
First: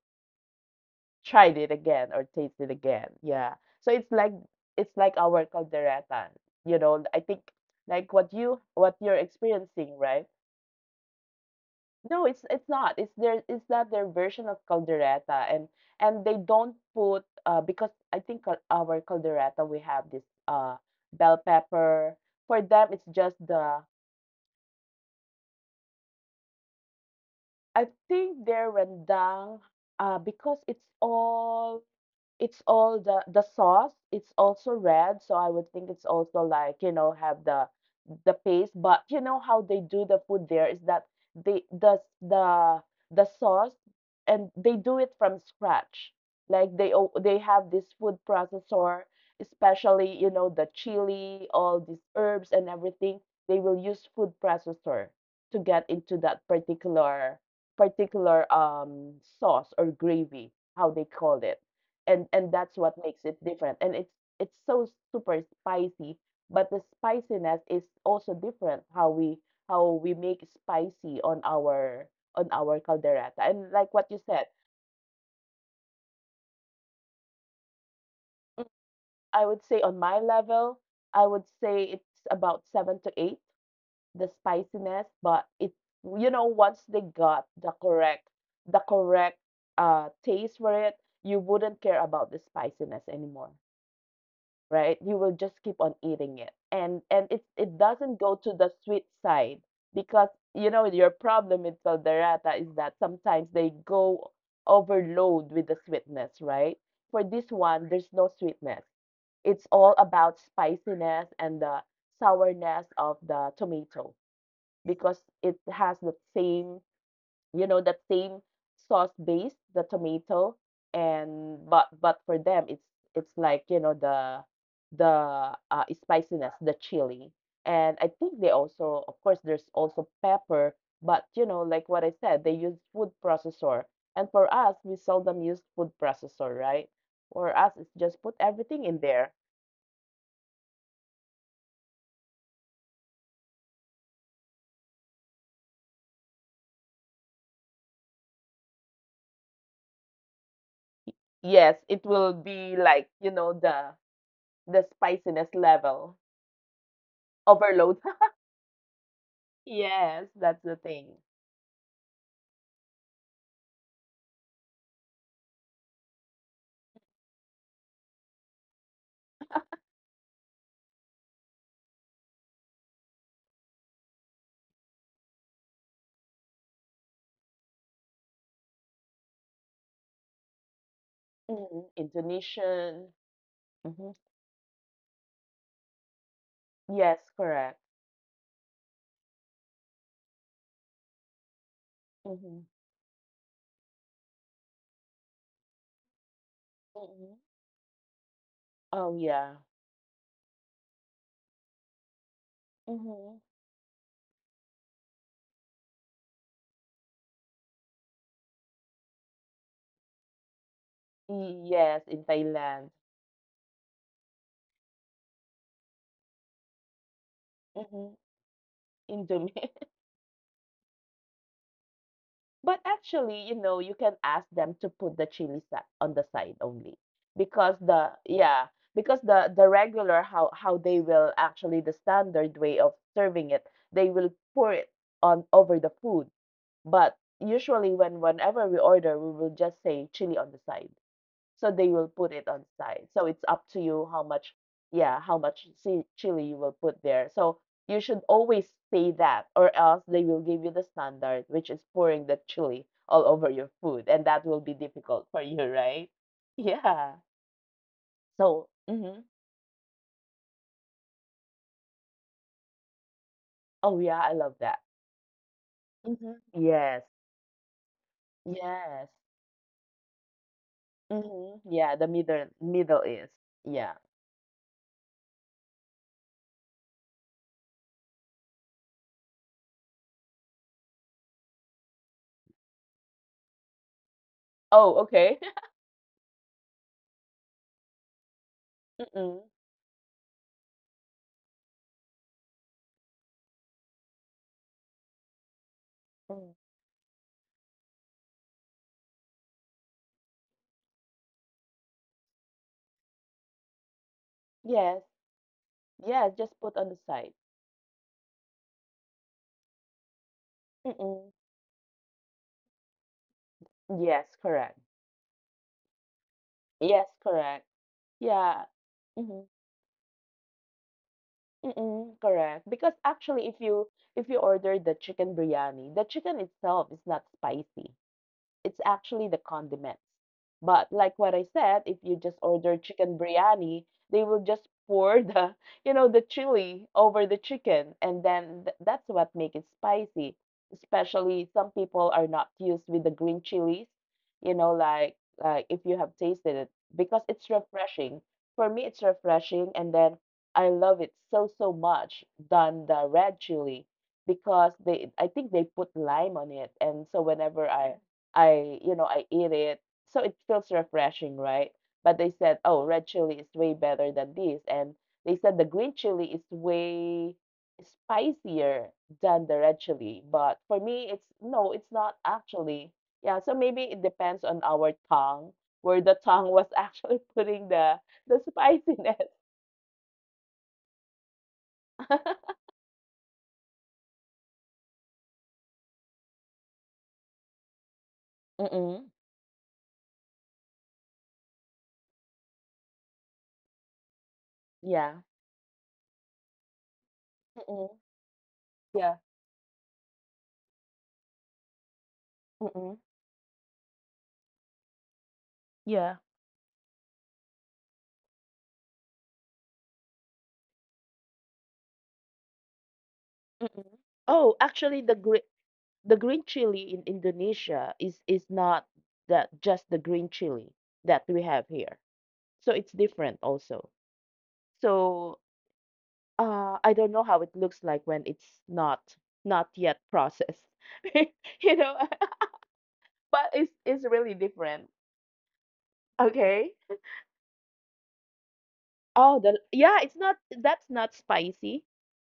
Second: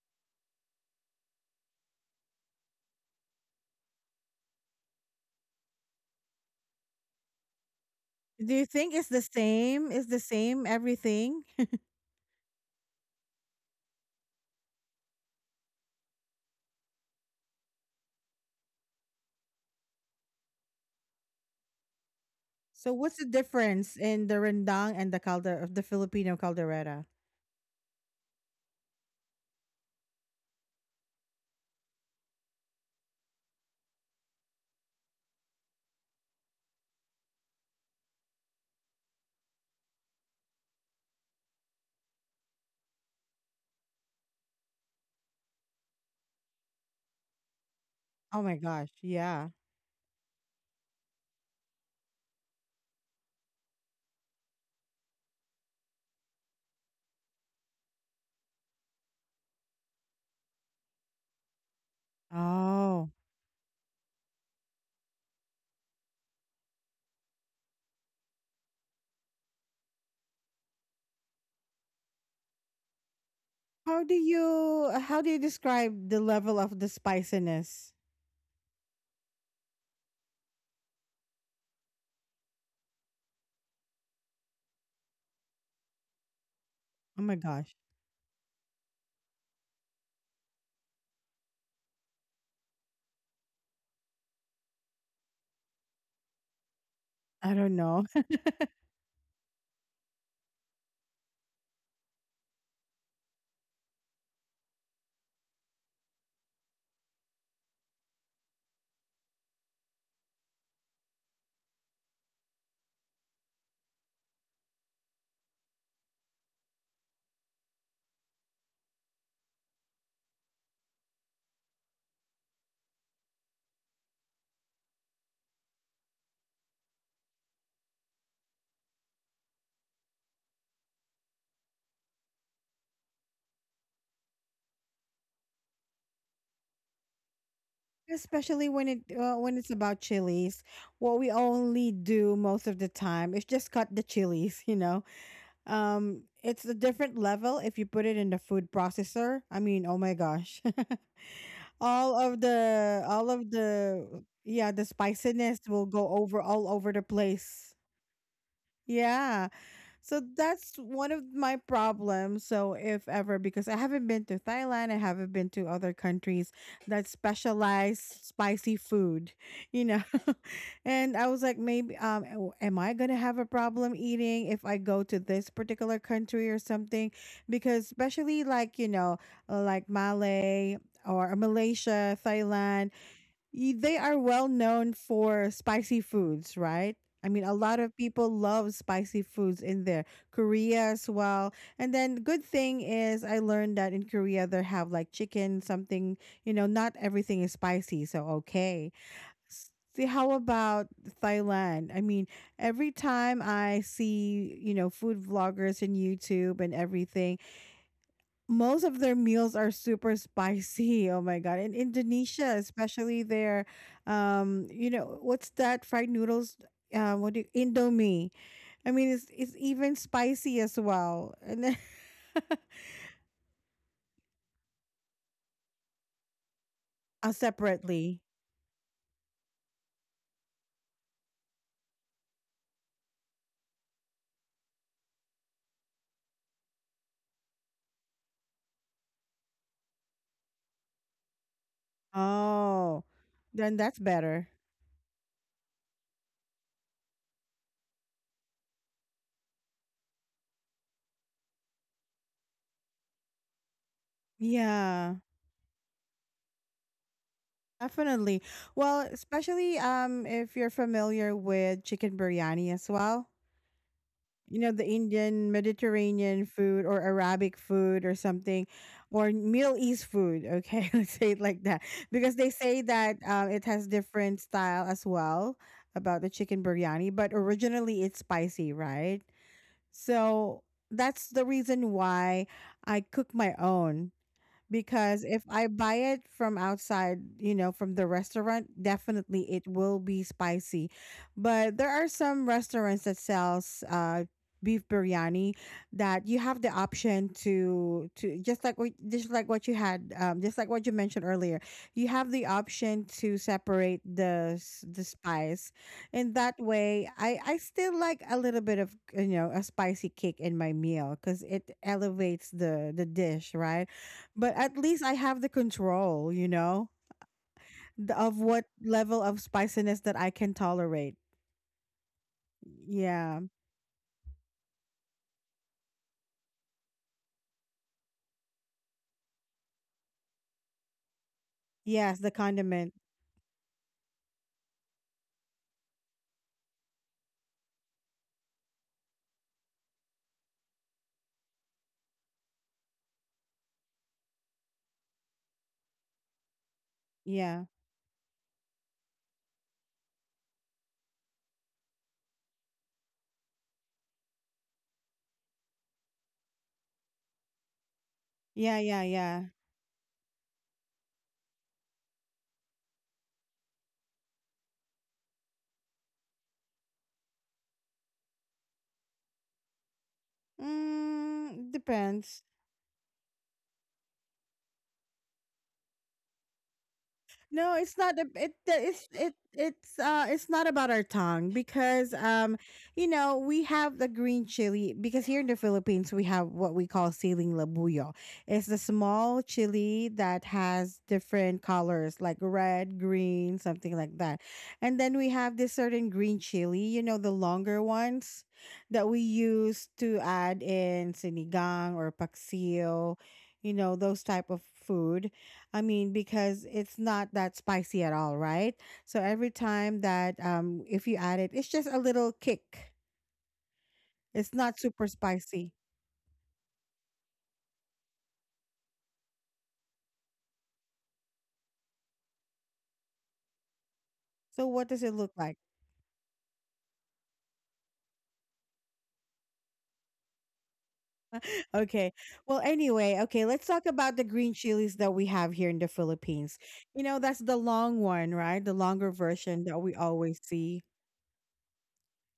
Speaker 2: tried it again or taste it again. Yeah. So it's like our caldereta, you know. I think like what
Speaker 1: Do
Speaker 2: you
Speaker 1: you think
Speaker 2: what
Speaker 1: it's
Speaker 2: you're
Speaker 1: the same?
Speaker 2: experiencing,
Speaker 1: Is the
Speaker 2: right?
Speaker 1: same everything?
Speaker 2: No, it's not. It's their it's not their version of caldereta, and they don't put because I think our caldereta we have this bell pepper. For them,
Speaker 1: So
Speaker 2: it's
Speaker 1: what's the
Speaker 2: just the
Speaker 1: difference in the rendang and the Filipino caldereta?
Speaker 2: I think their rendang because it's all It's all the sauce, it's also red, so I would think it's also like, you know, have the paste, but you know how they do the food there is that they the sauce and they do it from scratch. Like they they have this food
Speaker 1: Oh my gosh.
Speaker 2: processor,
Speaker 1: Yeah.
Speaker 2: especially, you know, the chili, all these herbs and everything, they will use food processor to get into that particular particular um sauce or gravy, how they call it and that's what
Speaker 1: Oh.
Speaker 2: makes it different and it's so super spicy but the spiciness is also different how we make spicy on our caldereta and like
Speaker 1: How
Speaker 2: what
Speaker 1: do
Speaker 2: you said.
Speaker 1: you how do you describe the level of the spiciness?
Speaker 2: mm, I would say on my level, I would say it's about 7 to 8, the spiciness, but it, you know, once they
Speaker 1: Oh my
Speaker 2: got the
Speaker 1: gosh.
Speaker 2: correct the correct taste for it, you wouldn't care about the spiciness anymore, right? You will just keep on eating it. And it
Speaker 1: I don't know.
Speaker 2: doesn't go to the sweet side because you know your problem with caldereta is that sometimes they go overload with the sweetness, right? For this one, there's no sweetness. It's all about spiciness and the sourness of the tomato because it has the same you know, that same sauce base, the tomato, and but for them it's like, you know, the the spiciness, the chili. And I think they also, of course, there's also pepper, but you know, like what I said, they use food processor. And for us, we seldom use food processor, right? For us, it's
Speaker 1: *laughs*
Speaker 2: just put
Speaker 1: Especially
Speaker 2: everything
Speaker 1: when it
Speaker 2: in there.
Speaker 1: uh, when it's about chilies, what we only do most of the time is just cut the chilies. It's a different level if you put it in the food processor. I mean, oh my gosh. *laughs*
Speaker 2: Yes, it will be like, you
Speaker 1: All of
Speaker 2: know,
Speaker 1: the Yeah,
Speaker 2: the
Speaker 1: the
Speaker 2: spiciness
Speaker 1: spiciness will go
Speaker 2: level
Speaker 1: over all over the place.
Speaker 2: overload. *laughs*
Speaker 1: Yeah. So
Speaker 2: Yes, that's the
Speaker 1: that's one
Speaker 2: thing.
Speaker 1: of my problems. So if ever, because I haven't been to Thailand, I haven't been to other countries that specialize spicy food, you know. *laughs* and I was like, maybe, am I gonna have a problem eating if I go to this particular country or something? Because especially, like, like,
Speaker 2: Mm,
Speaker 1: Malaysia, Thailand,
Speaker 2: Indonesian.
Speaker 1: they
Speaker 2: Mhm.
Speaker 1: are well known for spicy foods, right?
Speaker 2: Yes,
Speaker 1: I mean, a lot
Speaker 2: correct.
Speaker 1: of people love spicy foods in there, Korea as well. And then, good
Speaker 2: Mhm.
Speaker 1: thing is, I learned that in Korea they have, like, chicken, something, not
Speaker 2: Mhm.
Speaker 1: everything is spicy. So, okay.
Speaker 2: Oh, yeah.
Speaker 1: S- See, how about Thailand? I mean, every time
Speaker 2: Mhm.
Speaker 1: I see, food vloggers in YouTube and everything, most of their meals are super spicy. Oh my god. In
Speaker 2: Yes, in
Speaker 1: Indonesia,
Speaker 2: Thailand.
Speaker 1: especially their, what's that fried noodles? What do you,
Speaker 2: Mhm.
Speaker 1: Indomie? I mean, it's
Speaker 2: Indomie.
Speaker 1: it's even
Speaker 2: *laughs*
Speaker 1: spicy as well. And then, *laughs*
Speaker 2: But actually, you know, you can ask them to put the on the side only because the
Speaker 1: separately.
Speaker 2: yeah, because the regular how they will actually the standard way of serving it, they will pour it on over the food. But usually when whenever we order, we will just say chili on the side. So they will put it on
Speaker 1: Oh.
Speaker 2: side. So it's up
Speaker 1: Then
Speaker 2: to
Speaker 1: that's
Speaker 2: you how
Speaker 1: better.
Speaker 2: much, yeah, how much chili you will put there. So you should always say that, or else they will give you the standard, which is pouring the chili all over your food, and that will be
Speaker 1: Yeah.
Speaker 2: difficult for you, right? *laughs* Yeah.
Speaker 1: Definitely.
Speaker 2: So,
Speaker 1: Well,
Speaker 2: hmm,
Speaker 1: especially, if you're familiar with chicken biryani as well.
Speaker 2: oh yeah, I love that.
Speaker 1: The Indian
Speaker 2: Hmm,
Speaker 1: Mediterranean food or
Speaker 2: yes.
Speaker 1: Arabic food or something,
Speaker 2: Yes.
Speaker 1: or Middle East food. Okay, *laughs* let's say it
Speaker 2: Hmm,
Speaker 1: like that.
Speaker 2: yeah, the
Speaker 1: Because
Speaker 2: middle
Speaker 1: they say
Speaker 2: middle
Speaker 1: that,
Speaker 2: is.
Speaker 1: it has
Speaker 2: Yeah.
Speaker 1: different style as well about the chicken biryani, but originally it's spicy, right? So that's the reason why I cook my own,
Speaker 2: Oh,
Speaker 1: because
Speaker 2: okay.
Speaker 1: if I buy it from outside, from the restaurant,
Speaker 2: *laughs*
Speaker 1: definitely
Speaker 2: Mm-mm.
Speaker 1: it will be spicy. But there are some restaurants that sells, beef biryani, that you
Speaker 2: Mm.
Speaker 1: have the option to, just like what you had, just like what you mentioned earlier. You have the option to separate the s-
Speaker 2: Yes.
Speaker 1: the spice,
Speaker 2: Yes,
Speaker 1: and that
Speaker 2: just put on the
Speaker 1: way,
Speaker 2: side.
Speaker 1: I still like a little bit of, a spicy kick in my meal
Speaker 2: Mm-mm.
Speaker 1: because it elevates the dish, right?
Speaker 2: Yes,
Speaker 1: But at
Speaker 2: correct.
Speaker 1: least I have the control, you know,
Speaker 2: Yes, correct.
Speaker 1: the- of
Speaker 2: Yeah.
Speaker 1: what level of
Speaker 2: Mhm.
Speaker 1: spiciness that I can tolerate.
Speaker 2: Mm-mm, correct. Because
Speaker 1: Yeah.
Speaker 2: actually, if you order the chicken biryani, the chicken itself is not spicy. It's actually the condiments. But like what I said, if you
Speaker 1: Yes, the
Speaker 2: just order
Speaker 1: condiment.
Speaker 2: chicken biryani, they will just pour the, *laughs* you know, the chili over the chicken, and then that's what make it spicy. Especially some people are not used with the green chilies, you know, like if you have tasted it because it's
Speaker 1: Yeah.
Speaker 2: refreshing. For me, it's refreshing, and then I love it so much than the red chili because they I think they put lime on it, and so whenever
Speaker 1: Yeah,
Speaker 2: I, you
Speaker 1: yeah,
Speaker 2: know, I
Speaker 1: yeah.
Speaker 2: eat it. So it feels refreshing, right? But they said, oh, red chili is way better than this. And they said the green chili is way spicier than the red chili. But for me, it's
Speaker 1: Mm,
Speaker 2: no, it's not
Speaker 1: depends.
Speaker 2: actually. Yeah, so maybe it depends on our tongue, where the tongue was actually *laughs*
Speaker 1: No,
Speaker 2: putting
Speaker 1: it's not. ab-
Speaker 2: the
Speaker 1: It it's it
Speaker 2: spiciness.
Speaker 1: it's uh it's not about our tongue because,
Speaker 2: *laughs*
Speaker 1: we have the green chili because here in the Philippines we have what we call siling labuyo. It's the
Speaker 2: Mm-mm.
Speaker 1: small chili that has different colors like red, green, something like that. And then
Speaker 2: Yeah.
Speaker 1: we have this certain green chili, the longer
Speaker 2: Mm-mm.
Speaker 1: ones that we
Speaker 2: Yeah.
Speaker 1: use to add in sinigang or
Speaker 2: Mm-mm.
Speaker 1: paksiw, those type of food. I mean,
Speaker 2: Yeah.
Speaker 1: because it's not that spicy at all, right? So every time that, if you add it, it's just a little kick.
Speaker 2: Mm-mm.
Speaker 1: It's
Speaker 2: Oh,
Speaker 1: not
Speaker 2: actually,
Speaker 1: super
Speaker 2: the green,
Speaker 1: spicy.
Speaker 2: the green chili in Indonesia is not that just the green chili that we have here. So it's different also.
Speaker 1: So what does it look
Speaker 2: So
Speaker 1: like?
Speaker 2: I don't know how it looks like when it's not not yet processed. *laughs* You know,
Speaker 1: Okay. Well, anyway,
Speaker 2: *laughs*
Speaker 1: okay,
Speaker 2: but
Speaker 1: let's
Speaker 2: it's
Speaker 1: talk
Speaker 2: it's
Speaker 1: about the
Speaker 2: really
Speaker 1: green
Speaker 2: different.
Speaker 1: chilies that we have here in the Philippines.
Speaker 2: Okay.
Speaker 1: That's the long one, right? The longer
Speaker 2: Oh,
Speaker 1: version
Speaker 2: the
Speaker 1: that we
Speaker 2: yeah, it's
Speaker 1: always
Speaker 2: not
Speaker 1: see.
Speaker 2: that's not spicy.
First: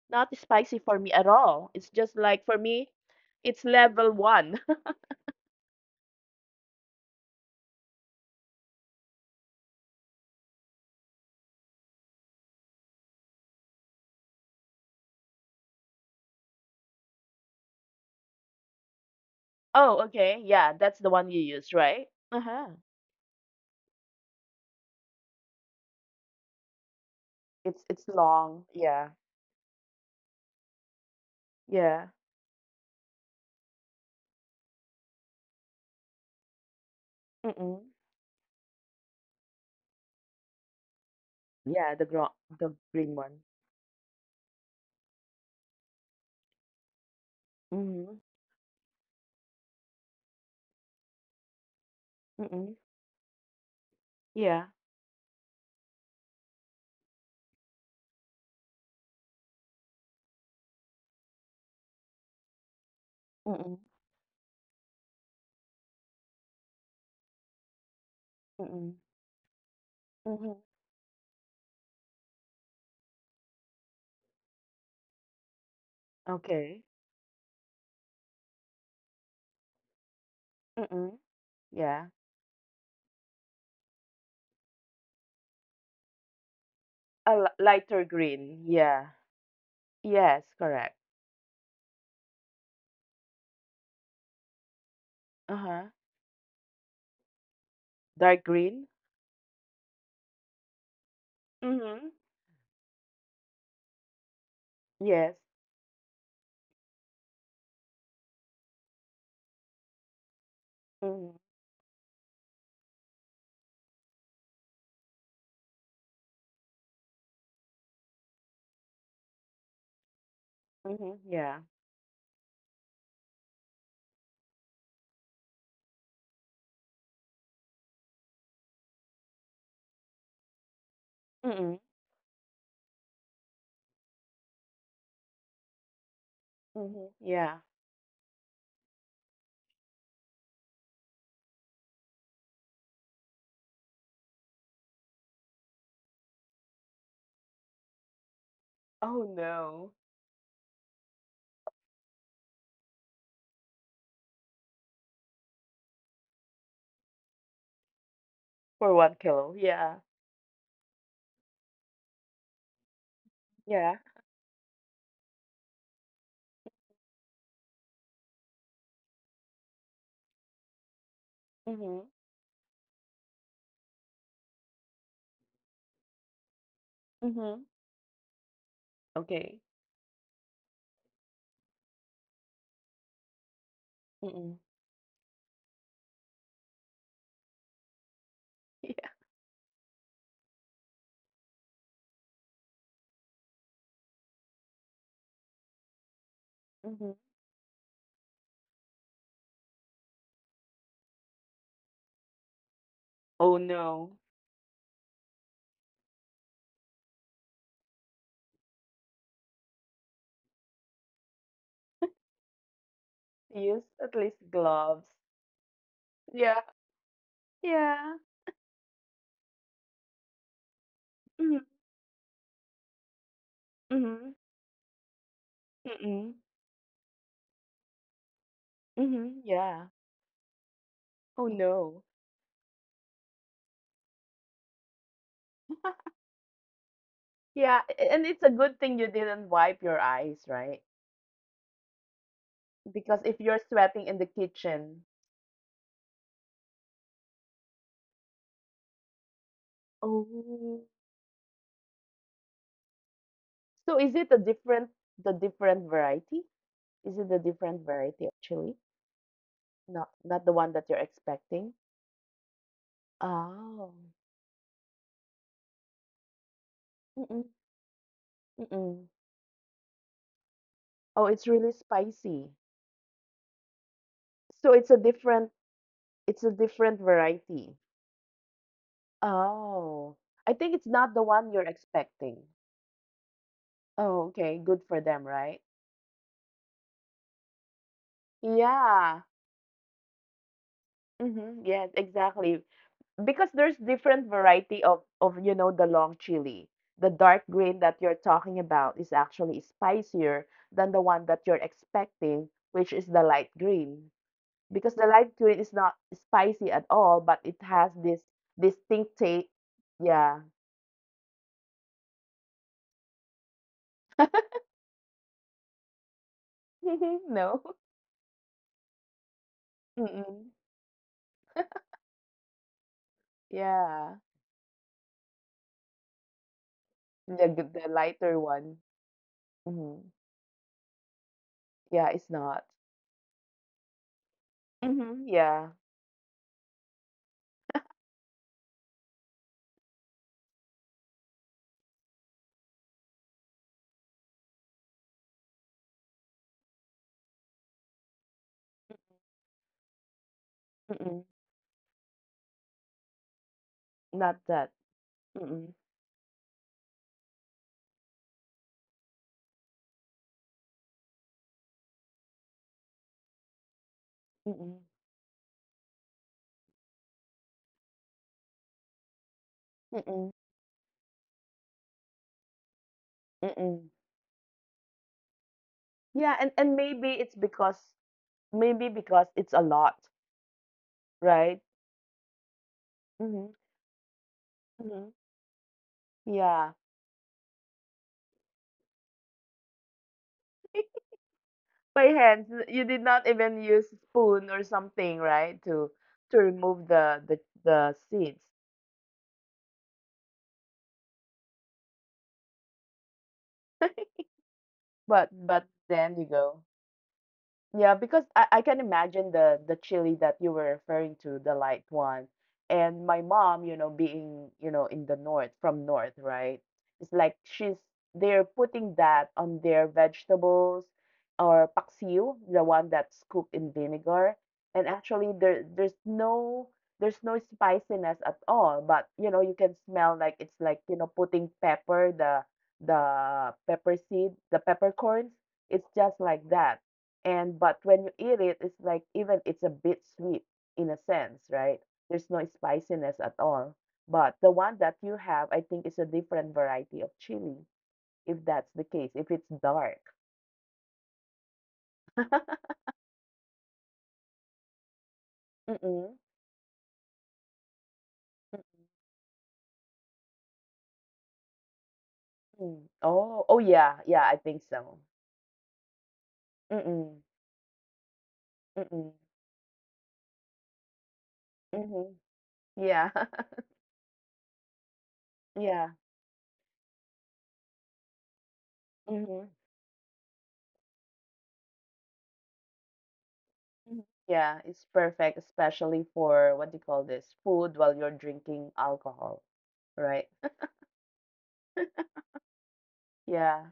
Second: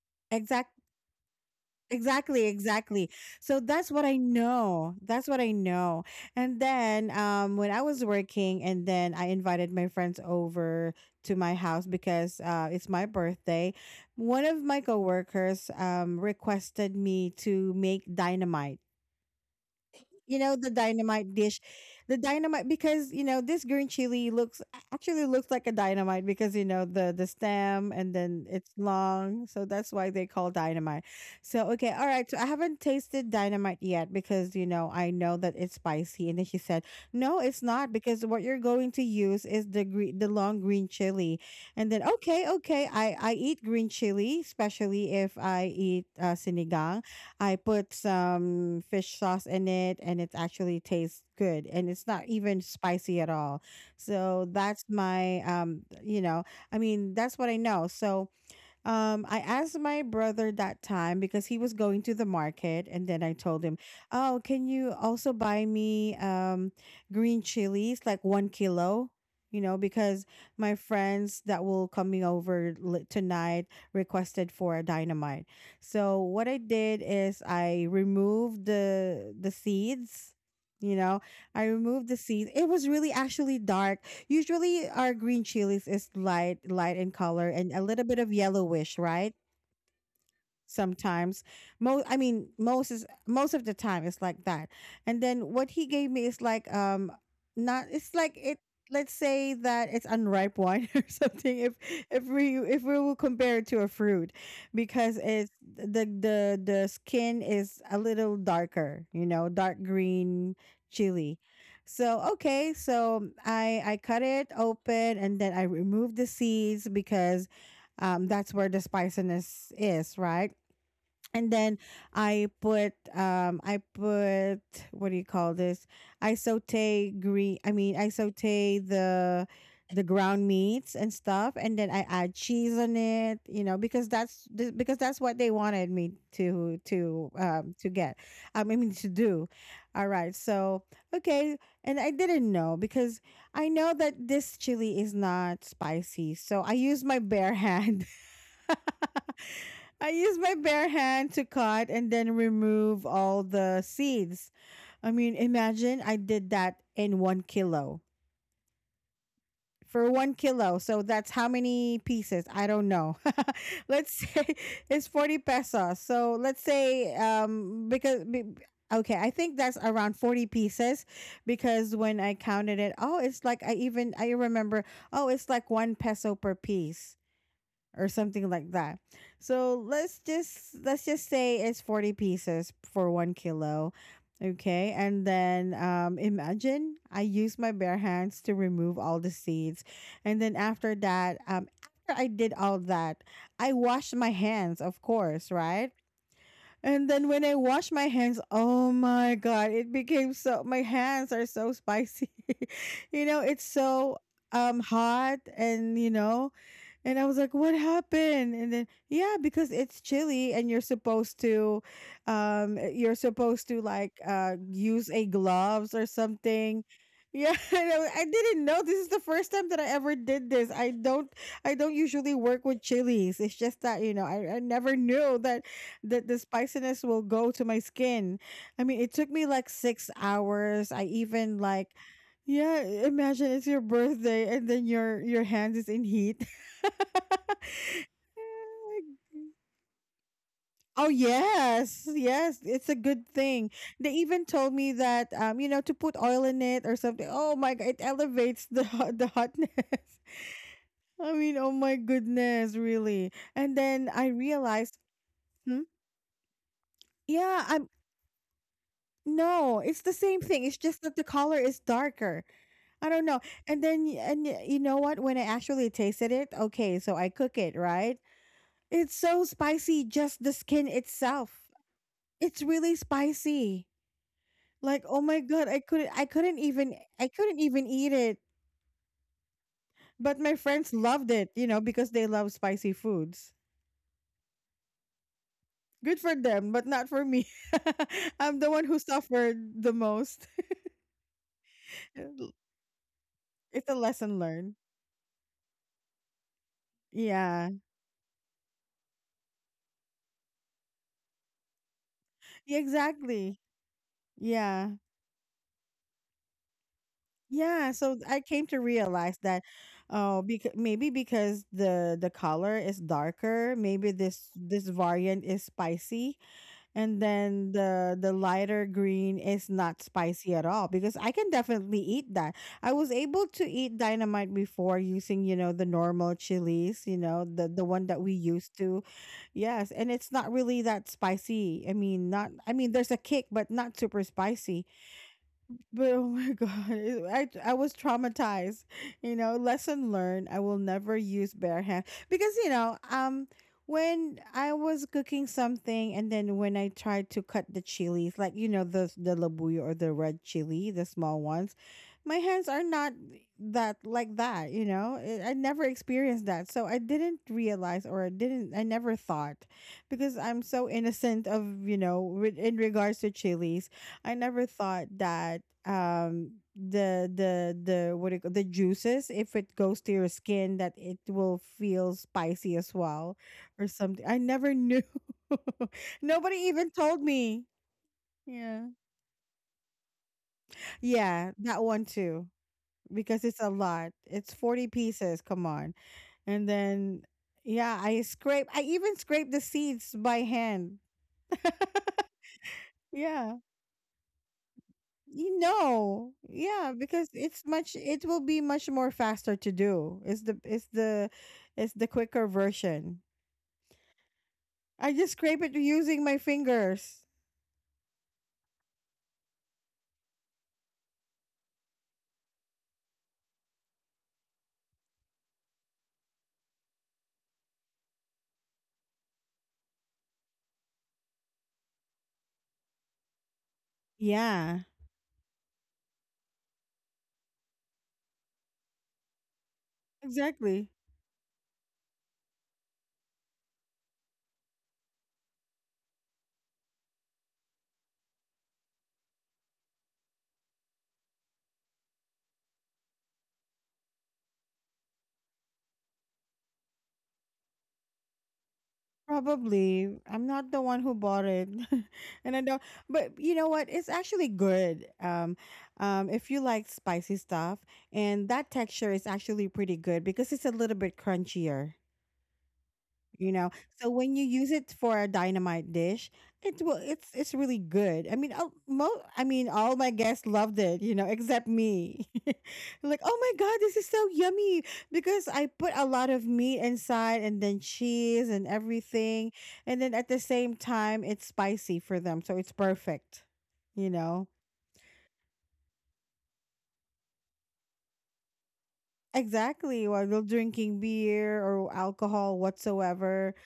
Speaker 2: Not spicy
Speaker 1: Exactly.
Speaker 2: for me at all. It's just like
Speaker 1: Exactly,
Speaker 2: for me,
Speaker 1: exactly. So
Speaker 2: it's
Speaker 1: that's what
Speaker 2: level
Speaker 1: I
Speaker 2: one. *laughs*
Speaker 1: know. That's what I know. And then, when I was working, and then I invited my friends over to my house because, it's my birthday, one of my coworkers, requested me to make dynamite.
Speaker 2: Oh, okay.
Speaker 1: The
Speaker 2: Yeah, that's the one
Speaker 1: dynamite
Speaker 2: you
Speaker 1: dish.
Speaker 2: use, right?
Speaker 1: The
Speaker 2: Uh-huh.
Speaker 1: dynamite, because, this green chili looks, actually looks like a dynamite because, the
Speaker 2: It's
Speaker 1: stem,
Speaker 2: it's
Speaker 1: and then
Speaker 2: long.
Speaker 1: it's
Speaker 2: Yeah.
Speaker 1: long, so that's why they call dynamite. So, okay, all
Speaker 2: Yeah.
Speaker 1: right, so I haven't tasted dynamite yet because, I know that it's spicy. And then she said, no, it's
Speaker 2: Mm-mm.
Speaker 1: not, because what you're going to use is the green the long green chili. And
Speaker 2: Yeah,
Speaker 1: then,
Speaker 2: the gro
Speaker 1: okay,
Speaker 2: the
Speaker 1: okay, i
Speaker 2: green
Speaker 1: i
Speaker 2: one.
Speaker 1: eat green chili, especially if I eat, sinigang. I put
Speaker 2: Mhm.
Speaker 1: some fish sauce in it and it actually tastes good and it's not even
Speaker 2: Mm-mm.
Speaker 1: spicy at all. So
Speaker 2: Yeah.
Speaker 1: that's my, I mean, that's what I know. So, I asked my brother that time because he was going to the market, and then I told him,
Speaker 2: Mm-mm.
Speaker 1: "Oh, can you also buy me, green chilies, like one
Speaker 2: Mm-mm.
Speaker 1: kilo?" Because
Speaker 2: Mhm.
Speaker 1: my friends that will coming over, tonight, requested for a dynamite. So what I
Speaker 2: Okay.
Speaker 1: did is I removed the seeds. You
Speaker 2: Mm-mm.
Speaker 1: know, I
Speaker 2: Yeah.
Speaker 1: removed the seeds. It was really actually dark. Usually, our green chilies is light, light in
Speaker 2: A
Speaker 1: color, and a
Speaker 2: lighter
Speaker 1: little bit of
Speaker 2: green.
Speaker 1: yellowish,
Speaker 2: Yeah.
Speaker 1: right?
Speaker 2: Yes, correct.
Speaker 1: Sometimes, most I mean, most of the time it's like that. And then what he
Speaker 2: Uh-huh.
Speaker 1: gave me is like, not, it's like
Speaker 2: Dark
Speaker 1: it
Speaker 2: green.
Speaker 1: let's say that it's unripe wine, *laughs* or something, if
Speaker 2: Mm-hmm.
Speaker 1: if we if we will compare it to a fruit, because
Speaker 2: Yes.
Speaker 1: it's the skin is a little darker, dark green
Speaker 2: Mm-hmm.
Speaker 1: chili. So, okay, so I cut it open and then I remove the seeds because, that's where the spiciness is, right?
Speaker 2: Mm-hmm.
Speaker 1: And
Speaker 2: Yeah.
Speaker 1: then I put, what do you call this? I saute green I mean, I saute the ground meats and stuff,
Speaker 2: Mm-mm.
Speaker 1: and then I add cheese on it, because that's what they wanted me to
Speaker 2: Mm-hmm.
Speaker 1: to
Speaker 2: Yeah.
Speaker 1: um to get. I mean, to do. All right. So, okay, and I didn't know, because I know that this chili is not spicy. So, I use my bare hand.
Speaker 2: Oh
Speaker 1: *laughs*
Speaker 2: no.
Speaker 1: I use my bare hand to cut and then remove all the seeds. I mean, imagine I did that in 1 kilo.
Speaker 2: For one kilo. Yeah.
Speaker 1: For 1 kilo. So that's how many pieces? I don't know. *laughs*
Speaker 2: Yeah.
Speaker 1: Let's say it's 40 pesos. So let's say, okay, I think that's around 40 pieces because
Speaker 2: Mm-hmm.
Speaker 1: when I counted it, oh, it's like I remember, oh, it's like one peso per piece
Speaker 2: Mm-hmm.
Speaker 1: or something like that.
Speaker 2: Okay.
Speaker 1: So let's just say it's 40 pieces for 1 kilo.
Speaker 2: Mm-mm. *laughs*
Speaker 1: Okay, and then imagine I use my bare hands to remove
Speaker 2: Yeah.
Speaker 1: all the seeds, and then after that, after I did all that, I washed my hands, of course, right? And
Speaker 2: Mm-hmm.
Speaker 1: then when I wash my hands, oh my god, it became so my hands are so spicy. *laughs* You know,
Speaker 2: Oh
Speaker 1: it's so
Speaker 2: no.
Speaker 1: hot, and you know, and I was like, what happened? And then, yeah, because it's chilly and you're supposed to
Speaker 2: Use at least
Speaker 1: use
Speaker 2: gloves.
Speaker 1: a gloves or
Speaker 2: Yeah.
Speaker 1: something. Yeah, *laughs* and I
Speaker 2: Yeah.
Speaker 1: I didn't know. This is the first time that I ever did this.
Speaker 2: Mhm,
Speaker 1: I don't usually work with chilies. It's just that, you know,
Speaker 2: mhm,
Speaker 1: I never knew that
Speaker 2: mm-mm,
Speaker 1: the spiciness will go to my skin. I mean, it took me
Speaker 2: mhm,
Speaker 1: like
Speaker 2: yeah.
Speaker 1: 6 hours.
Speaker 2: Oh, no.
Speaker 1: Yeah, imagine it's your birthday and then your hands is in
Speaker 2: *laughs*
Speaker 1: heat.
Speaker 2: Yeah, and it's a good thing you didn't wipe your eyes, right?
Speaker 1: Oh yes, yes, it's a good
Speaker 2: Because if you're
Speaker 1: thing. They
Speaker 2: sweating in the
Speaker 1: even told me
Speaker 2: kitchen.
Speaker 1: that, you know, to put oil in it or something. Oh my god, it elevates the the hotness.
Speaker 2: Oh.
Speaker 1: *laughs* I mean, oh my goodness, really. And
Speaker 2: So
Speaker 1: then
Speaker 2: is
Speaker 1: I
Speaker 2: it a
Speaker 1: realized,
Speaker 2: different the
Speaker 1: hmm,
Speaker 2: different variety? Is it a
Speaker 1: yeah, I'm
Speaker 2: different variety of chili?
Speaker 1: no, it's the
Speaker 2: Not
Speaker 1: same
Speaker 2: not the
Speaker 1: thing. It's
Speaker 2: one that
Speaker 1: just
Speaker 2: you're
Speaker 1: that the color is
Speaker 2: expecting?
Speaker 1: darker. I don't know. And
Speaker 2: Oh.
Speaker 1: then you know what? When I actually tasted it, okay, so I
Speaker 2: Mm-mm,
Speaker 1: cook it, right.
Speaker 2: mm-mm.
Speaker 1: It's so spicy, just the skin
Speaker 2: Oh, it's
Speaker 1: itself.
Speaker 2: really spicy.
Speaker 1: It's really spicy.
Speaker 2: So
Speaker 1: Like, oh my god,
Speaker 2: it's a different
Speaker 1: I couldn't
Speaker 2: variety.
Speaker 1: even eat it.
Speaker 2: Oh,
Speaker 1: But my
Speaker 2: I think it's
Speaker 1: friends
Speaker 2: not the
Speaker 1: loved it,
Speaker 2: one
Speaker 1: you
Speaker 2: you're
Speaker 1: know, because they
Speaker 2: expecting.
Speaker 1: love spicy foods.
Speaker 2: Oh, okay. Good for them, right?
Speaker 1: Good for them, but not for me. *laughs* I'm the one who
Speaker 2: Yeah.
Speaker 1: suffered the most.
Speaker 2: Hmm, yes,
Speaker 1: *laughs*
Speaker 2: exactly. Because there's
Speaker 1: It's a
Speaker 2: different
Speaker 1: lesson learned.
Speaker 2: variety of you know the long chili. The dark
Speaker 1: Yeah.
Speaker 2: green that you're talking about is actually spicier than the one that you're expecting,
Speaker 1: Yeah,
Speaker 2: which is the light
Speaker 1: exactly.
Speaker 2: green.
Speaker 1: Yeah.
Speaker 2: Because the light green is not spicy at all, but it
Speaker 1: Yeah,
Speaker 2: has
Speaker 1: so
Speaker 2: this
Speaker 1: I came to
Speaker 2: distinct
Speaker 1: realize
Speaker 2: taste.
Speaker 1: that, oh,
Speaker 2: Yeah.
Speaker 1: because maybe because the color is darker, maybe this variant is spicy, and
Speaker 2: *laughs*
Speaker 1: then
Speaker 2: No.
Speaker 1: the lighter green is not
Speaker 2: Mm-mm.
Speaker 1: spicy at all because I can definitely eat that. I was able to eat
Speaker 2: Yeah.
Speaker 1: dynamite before using, you know, the normal chilies, you
Speaker 2: The
Speaker 1: know,
Speaker 2: g
Speaker 1: the
Speaker 2: the
Speaker 1: one that we
Speaker 2: lighter
Speaker 1: used
Speaker 2: one.
Speaker 1: to. Yes,
Speaker 2: Mhm.
Speaker 1: and it's not really that spicy. I
Speaker 2: Yeah, it's
Speaker 1: mean, not
Speaker 2: not.
Speaker 1: I mean, there's a kick but not super spicy.
Speaker 2: Mhm, yeah.
Speaker 1: But oh my *laughs* god, I was traumatized. You know, lesson learned. I will never use bare hand because, you know, when I was cooking something and then when I tried to cut the chilies, like, you know, the labuyo or the red chili, the
Speaker 2: Mm-mm,
Speaker 1: small ones, my hands are not that,
Speaker 2: not
Speaker 1: like
Speaker 2: that.
Speaker 1: that. You know, I
Speaker 2: Mm-mm,
Speaker 1: never experienced that, so I didn't. I never thought, because I'm so innocent of, you know, in regards to chilies, I never
Speaker 2: mm-mm,
Speaker 1: thought that the what do you call the juices, if it goes to your
Speaker 2: mm-mm,
Speaker 1: skin, that it will feel spicy as well
Speaker 2: mm-mm.
Speaker 1: or something. I never knew. *laughs*
Speaker 2: Yeah, and
Speaker 1: Nobody even
Speaker 2: maybe
Speaker 1: told
Speaker 2: it's
Speaker 1: me.
Speaker 2: because maybe
Speaker 1: Yeah.
Speaker 2: because it's a lot,
Speaker 1: Yeah,
Speaker 2: right?
Speaker 1: that one too, because
Speaker 2: Mhm,
Speaker 1: it's a lot. It's 40
Speaker 2: mhm.
Speaker 1: pieces, come on. And
Speaker 2: Yeah.
Speaker 1: then yeah, I even scrape the seeds by hand.
Speaker 2: *laughs* By hands, you did not
Speaker 1: Yeah.
Speaker 2: even use spoon or something, right?
Speaker 1: You know,
Speaker 2: To remove
Speaker 1: yeah,
Speaker 2: the
Speaker 1: because it's
Speaker 2: the
Speaker 1: much. It
Speaker 2: seeds.
Speaker 1: will be much more faster to do. It's the quicker version.
Speaker 2: *laughs*
Speaker 1: I
Speaker 2: But
Speaker 1: just
Speaker 2: but
Speaker 1: scrape it
Speaker 2: then you
Speaker 1: using my
Speaker 2: go.
Speaker 1: fingers.
Speaker 2: Yeah, because I can imagine the chili that you were referring to, the light one. And my mom, you know, being, you know, in the north, from north, right? It's like she's they're putting that on their vegetables or paksiw, the one that's cooked in vinegar. And
Speaker 1: Yeah,
Speaker 2: actually there there's no spiciness at all, but you know, you can smell like it's like,
Speaker 1: exactly.
Speaker 2: you know, putting pepper, the pepper seed, the peppercorns. It's just like that and but when you eat it, it's like even it's a bit sweet in a sense, right? There's no spiciness at all. But the one that you have, I think, is a different variety of chili, if that's the case, if it's dark.
Speaker 1: Probably, I'm not the one who bought it,
Speaker 2: *laughs*
Speaker 1: *laughs* and I don't. But you know what? It's actually good.
Speaker 2: Mm-mm.
Speaker 1: If you like spicy stuff, and that texture is actually pretty good because it's a little bit crunchier.
Speaker 2: Mm. Oh,
Speaker 1: You
Speaker 2: oh
Speaker 1: know,
Speaker 2: yeah,
Speaker 1: so
Speaker 2: yeah, I
Speaker 1: when you
Speaker 2: think
Speaker 1: use it
Speaker 2: so.
Speaker 1: for a dynamite dish,
Speaker 2: Mm-mm.
Speaker 1: it's really good. I mean,
Speaker 2: Mm-mm.
Speaker 1: I mean, all my guests loved it, you know, except
Speaker 2: Mm-hmm.
Speaker 1: me. *laughs*
Speaker 2: Yeah.
Speaker 1: Like, oh
Speaker 2: *laughs*
Speaker 1: my god, this is so yummy, because I
Speaker 2: Yeah.
Speaker 1: put a lot of meat inside and then cheese and
Speaker 2: Mm-hmm. Mm-hmm.
Speaker 1: everything, and then at the same time it's spicy for them, so it's perfect, you know.
Speaker 2: Yeah, it's perfect, especially for what do you call this? Food while you're drinking alcohol,
Speaker 1: Exactly,
Speaker 2: right?
Speaker 1: while you're drinking beer or alcohol
Speaker 2: *laughs*
Speaker 1: whatsoever.
Speaker 2: Yeah.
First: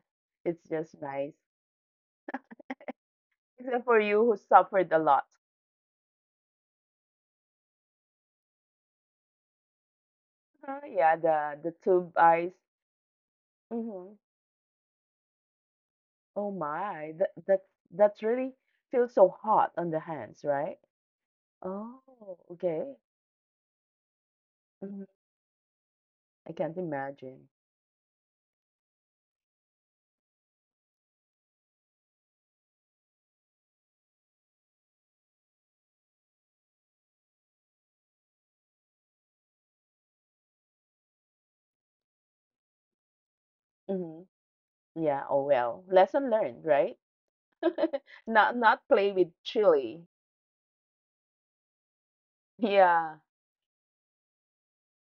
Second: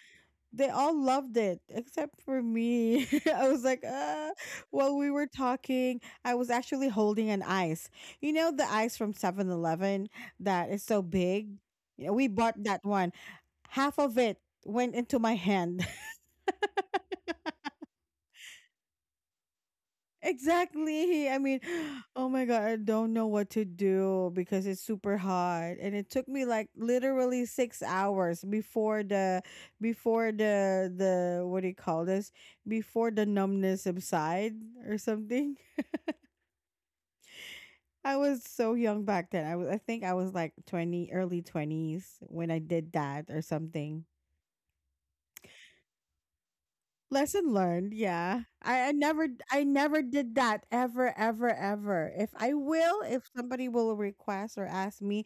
Speaker 2: It's
Speaker 1: They all
Speaker 2: just
Speaker 1: loved
Speaker 2: nice.
Speaker 1: it except for me. *laughs* I was like,
Speaker 2: Except for you who
Speaker 1: while
Speaker 2: suffered a
Speaker 1: we were
Speaker 2: lot.
Speaker 1: talking, I was actually holding an ice. You know, the ice from 7-Eleven that is so
Speaker 2: Yeah,
Speaker 1: big?
Speaker 2: the
Speaker 1: Yeah,
Speaker 2: tube
Speaker 1: we bought
Speaker 2: ice.
Speaker 1: that one. Half of
Speaker 2: Hmm.
Speaker 1: it went into my hand.
Speaker 2: Oh my, that that really feels so hot on the hands, right?
Speaker 1: Exactly. I mean,
Speaker 2: Oh,
Speaker 1: *gasps* oh my god, I
Speaker 2: okay.
Speaker 1: don't know what to do because it's super
Speaker 2: Hmm.
Speaker 1: hot, and it took me
Speaker 2: I
Speaker 1: like
Speaker 2: can't
Speaker 1: literally
Speaker 2: imagine.
Speaker 1: 6 hours before the what do you call this? Before the numbness subside or something. *laughs* I was so young back then. I think I was like 20, early 20s, when I did that or something.
Speaker 2: Hmm. Yeah. Oh well, lesson learned, right?
Speaker 1: Lesson learned,
Speaker 2: *laughs*
Speaker 1: yeah.
Speaker 2: Not not play with
Speaker 1: I never
Speaker 2: chili.
Speaker 1: did that ever, ever, ever. If I will,
Speaker 2: Yeah.
Speaker 1: if somebody will request or ask me,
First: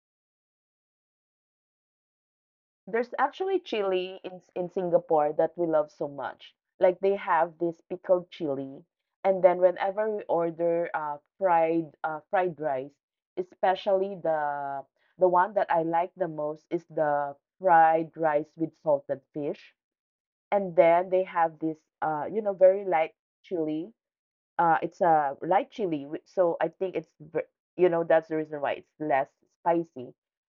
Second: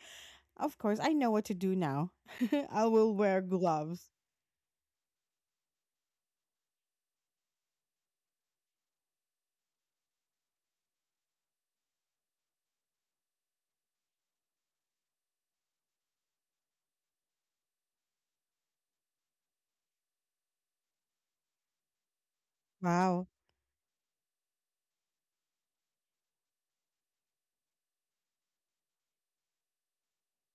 Speaker 1: of course I know what to do now. *laughs* I
Speaker 2: There's
Speaker 1: will wear
Speaker 2: actually
Speaker 1: gloves.
Speaker 2: chili in S in Singapore that we love so much. Like, they have this pickled chili, and then whenever we order, fried, fried rice, especially the one that I like the most is the fried rice with salted fish. And then they have this, you know, very light
Speaker 1: Wow.
Speaker 2: chili. It's a light chili, so I think it's, you know, that's the reason why it's less spicy.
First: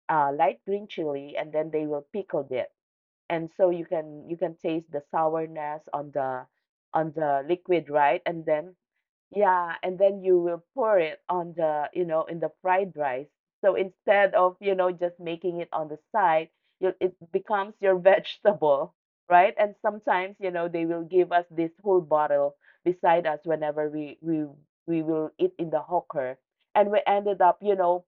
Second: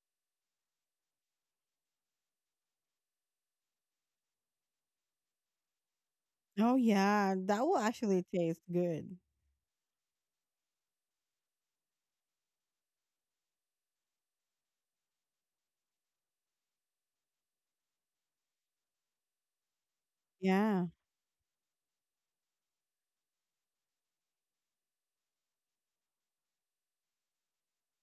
Speaker 2: Light green chili, and then they will pickle it, and so you can taste the sourness
Speaker 1: Oh
Speaker 2: on
Speaker 1: yeah,
Speaker 2: the
Speaker 1: that will
Speaker 2: liquid, right?
Speaker 1: actually
Speaker 2: And
Speaker 1: taste
Speaker 2: then
Speaker 1: good.
Speaker 2: yeah, and then you will pour it on the, you know, in the fried rice. So instead of, you know, just making it on the side, you, it becomes your *laughs* vegetable, right? And sometimes, you know, they
Speaker 1: Yeah.
Speaker 2: will give us this whole bottle beside us whenever we will eat in the hawker, and we ended up, you know,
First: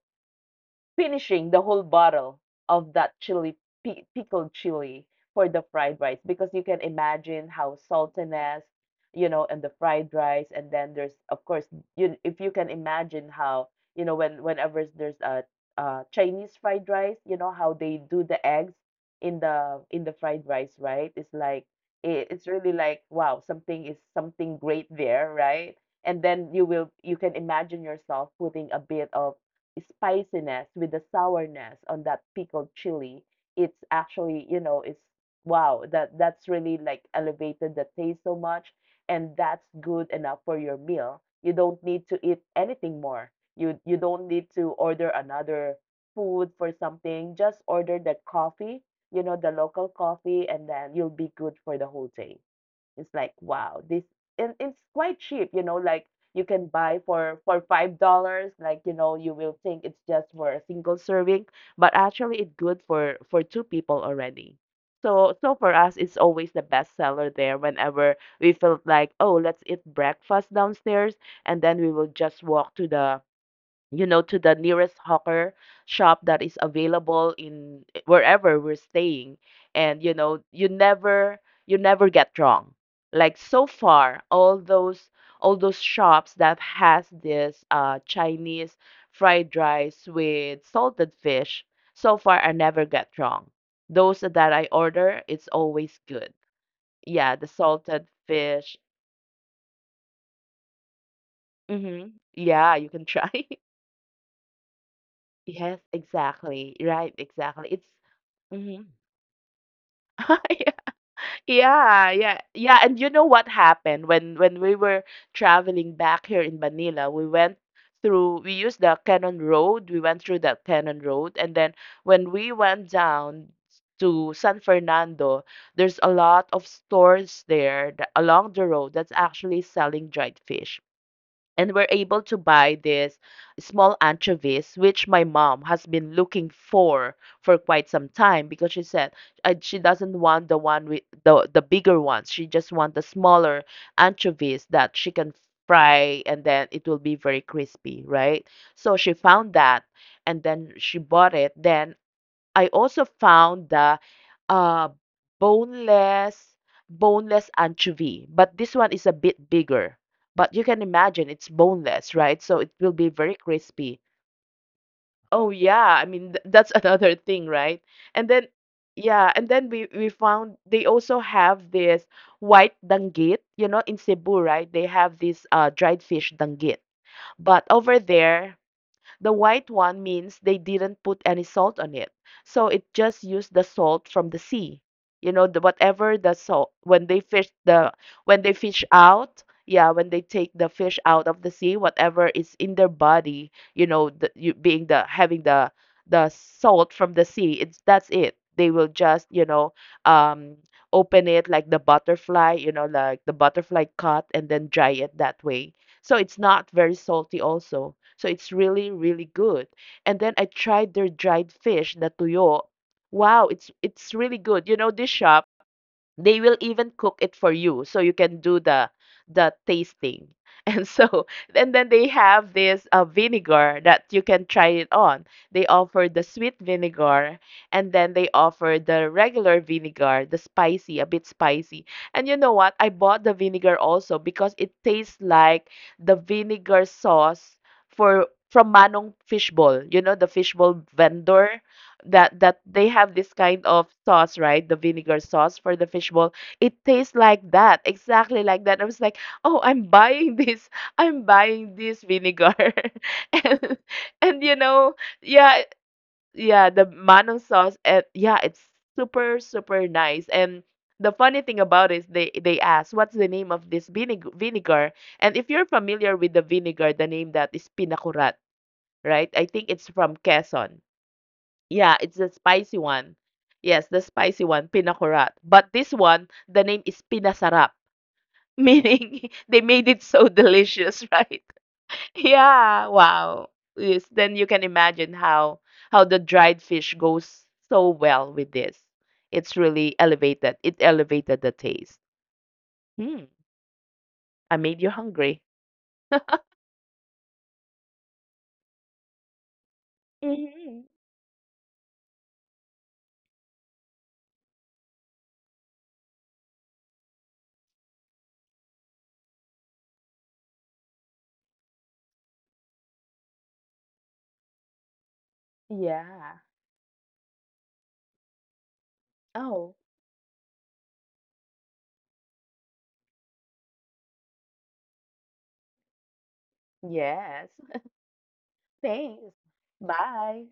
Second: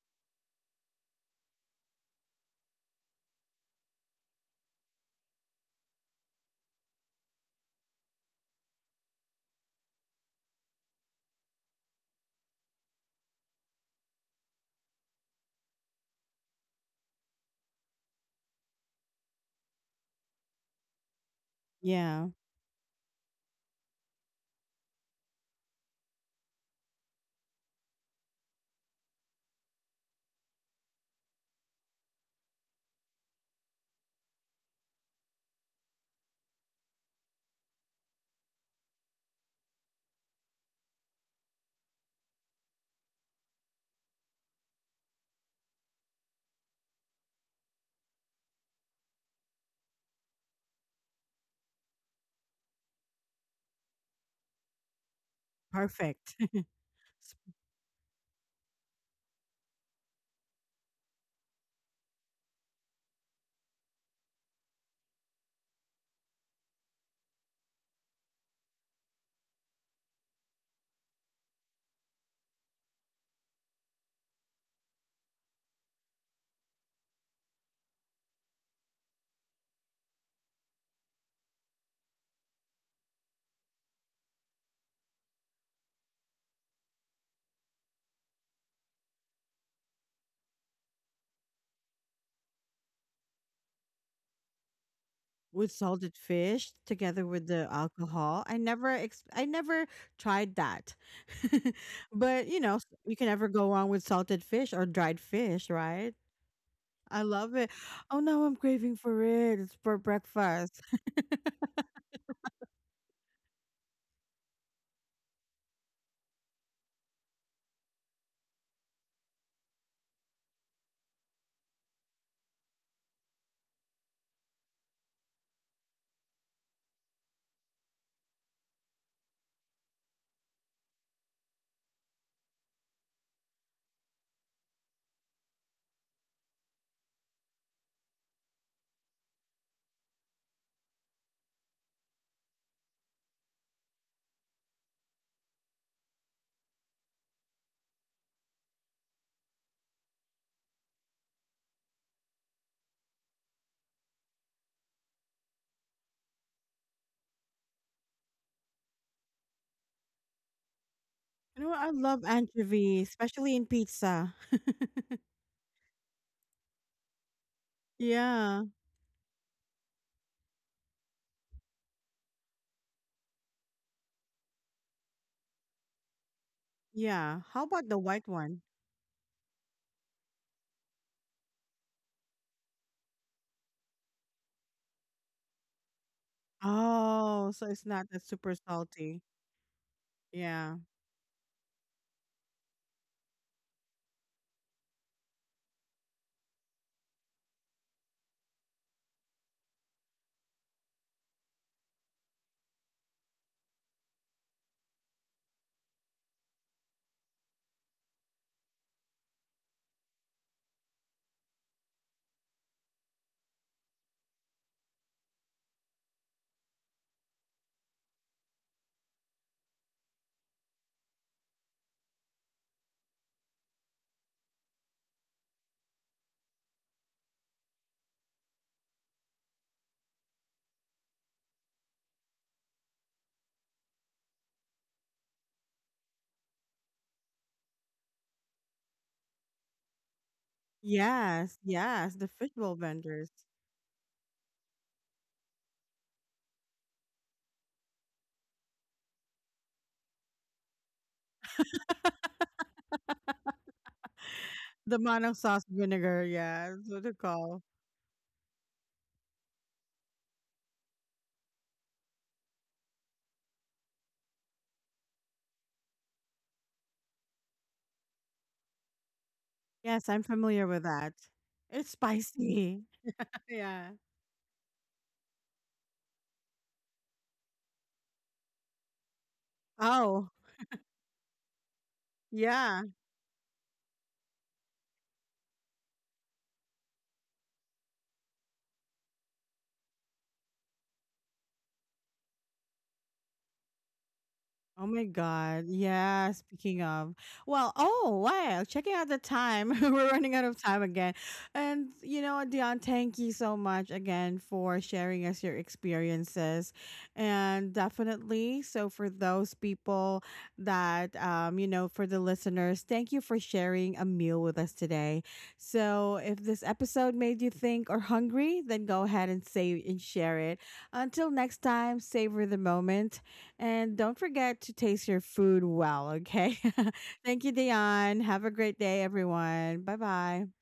Speaker 2: finishing the whole bottle of that chili, pickled chili for the fried rice, because you can imagine how saltiness, you know, and the fried rice, and then there's, of course, you, if you can imagine how, you know, when whenever there's a Chinese fried rice, you know how they do the eggs in the fried rice, right? It's like it,
Speaker 1: Yeah.
Speaker 2: it's really like wow, something is something great there, right? And then you will, you can imagine yourself putting a bit of spiciness with the sourness on that pickled chili, it's actually, you know, it's wow, that's really like elevated the taste so much, and that's good enough for your meal. You don't need to eat anything more. You don't need to order another food for something. Just order that coffee, you know, the local coffee, and then you'll be good for the whole day. It's like, wow, this, and it's quite cheap, you know,
Speaker 1: Perfect.
Speaker 2: like
Speaker 1: *laughs*
Speaker 2: you can buy
Speaker 1: S-
Speaker 2: for $5, like, you know, you will think it's just for a single serving, but actually it's good for two people already. So so for us, it's always the best seller there whenever we felt like, oh, let's eat breakfast downstairs, and then we will just walk to the, you know, to the nearest hawker shop that is available in eh, wherever we're staying. And you know, you never, you never get wrong. Like so far, all those shops that has this Chinese fried rice with salted fish, so far I never get wrong. Those that I order, it's
Speaker 1: with
Speaker 2: always
Speaker 1: salted
Speaker 2: good.
Speaker 1: fish together
Speaker 2: Yeah,
Speaker 1: with
Speaker 2: the
Speaker 1: the
Speaker 2: salted
Speaker 1: alcohol.
Speaker 2: fish.
Speaker 1: I never tried that. *laughs*
Speaker 2: Mm-hmm.
Speaker 1: But, you know,
Speaker 2: Yeah,
Speaker 1: s-
Speaker 2: you can
Speaker 1: you can
Speaker 2: try.
Speaker 1: never
Speaker 2: *laughs*
Speaker 1: go wrong with salted fish or dried fish,
Speaker 2: Yes,
Speaker 1: right?
Speaker 2: exactly. Right,
Speaker 1: I love it.
Speaker 2: exactly. It's
Speaker 1: Oh, now I'm
Speaker 2: Mhm.
Speaker 1: craving for it. It's for breakfast.
Speaker 2: *laughs*
Speaker 1: *laughs*
Speaker 2: Yeah, yeah, yeah. And you know what happened when we were traveling back here in Manila? We went through. We used the Cannon Road. We went through the Cannon Road, and then when we went down to San Fernando, there's a lot of stores there that, along the road, that's actually selling dried fish, and we're able to buy this small anchovies which my mom has been looking for quite some time, because she said she doesn't want the one with the bigger ones, she just wants the smaller anchovies that she can fry and then it will be very crispy, right? So she found that and then she bought it. Then I also found the uh, boneless, anchovy, but this one is a bit bigger. But you can imagine it's
Speaker 1: You know what? I
Speaker 2: boneless,
Speaker 1: love
Speaker 2: right? So it will
Speaker 1: anchovy,
Speaker 2: be very
Speaker 1: especially in
Speaker 2: crispy.
Speaker 1: pizza. *laughs*
Speaker 2: Oh yeah, I mean that's *laughs* another thing, right? And then
Speaker 1: Yeah,
Speaker 2: yeah, and then we found they also have this white danggit, you know, in Cebu, right? They have this dried fish danggit.
Speaker 1: yeah.
Speaker 2: But
Speaker 1: How about
Speaker 2: over
Speaker 1: the white
Speaker 2: there,
Speaker 1: one?
Speaker 2: the white one means they didn't put any salt on it. So it just used the salt from the sea. You know, the, whatever the salt when they fish
Speaker 1: Oh, so it's
Speaker 2: the
Speaker 1: not that
Speaker 2: when they
Speaker 1: super
Speaker 2: fish
Speaker 1: salty.
Speaker 2: out, yeah, when they take the
Speaker 1: Yeah.
Speaker 2: fish out of the sea, whatever is in their body, you know, the, you, being the, having the salt from the sea, it's that's it. They will just, you know, um open it like the butterfly, you know, like the butterfly cut, and then dry it that way. So it's not very salty also. So it's really, really good. And then I tried their dried fish, the tuyo. Wow, it's really good. You know, this shop, they will even cook it for you so you can do the tasting. *laughs* And so, and then they have this vinegar that you can try it on. They offer the sweet vinegar, and then they offer the regular vinegar, the spicy, a bit spicy. And you know what? I bought the vinegar also because it tastes like the vinegar sauce for from Manong Fishbowl, you know, the fishbowl
Speaker 1: Yes,
Speaker 2: vendor,
Speaker 1: yes, the
Speaker 2: that that
Speaker 1: fishbowl
Speaker 2: they have
Speaker 1: vendors.
Speaker 2: this kind of sauce, right? The vinegar sauce for the fishbowl. It tastes like that, exactly like that. I was like, oh, I'm buying *laughs* this. I'm buying this vinegar, *laughs* and and you know,
Speaker 1: The manang
Speaker 2: yeah,
Speaker 1: sauce vinegar,
Speaker 2: yeah,
Speaker 1: yeah,
Speaker 2: the
Speaker 1: that's what they
Speaker 2: manong
Speaker 1: call.
Speaker 2: sauce. And yeah, it's super super nice. And the funny thing about it is they ask what's the name of this vinegar. And if you're familiar with the vinegar, the name that is pinakurat, right? I think
Speaker 1: Yes,
Speaker 2: it's
Speaker 1: I'm
Speaker 2: from
Speaker 1: familiar with
Speaker 2: Quezon.
Speaker 1: that. It's
Speaker 2: Yeah, it's the
Speaker 1: spicy.
Speaker 2: spicy
Speaker 1: *laughs*
Speaker 2: one.
Speaker 1: Yeah.
Speaker 2: Yes, the spicy one, pinakurat. But this one, the name is pinasarap, *laughs* meaning they made it
Speaker 1: Oh,
Speaker 2: so delicious, right? *laughs*
Speaker 1: yeah.
Speaker 2: Yeah, wow. Yes, then you can imagine how the dried fish goes so well with this. It's really elevated. It elevated the taste. Hmm, I
Speaker 1: Oh
Speaker 2: made you
Speaker 1: my
Speaker 2: hungry.
Speaker 1: God. Yeah. Speaking of, well, oh, wow. Checking out the time. *laughs* We're running out of time
Speaker 2: Hmm.
Speaker 1: again. And, you know, Dion, thank you so much again for sharing us your experiences. And definitely, so for those people that, you know, for the listeners, thank you for sharing a meal with us today. So if
Speaker 2: Yeah.
Speaker 1: this episode made you think or hungry, then go ahead and save
Speaker 2: Oh,
Speaker 1: and share it. Until next time, savor the moment and don't forget to taste your food well, okay? *laughs* Thank you,
Speaker 2: yes. *laughs*
Speaker 1: Dion. Have a great day,
Speaker 2: Thanks.
Speaker 1: everyone. Bye bye.
Speaker 2: Bye.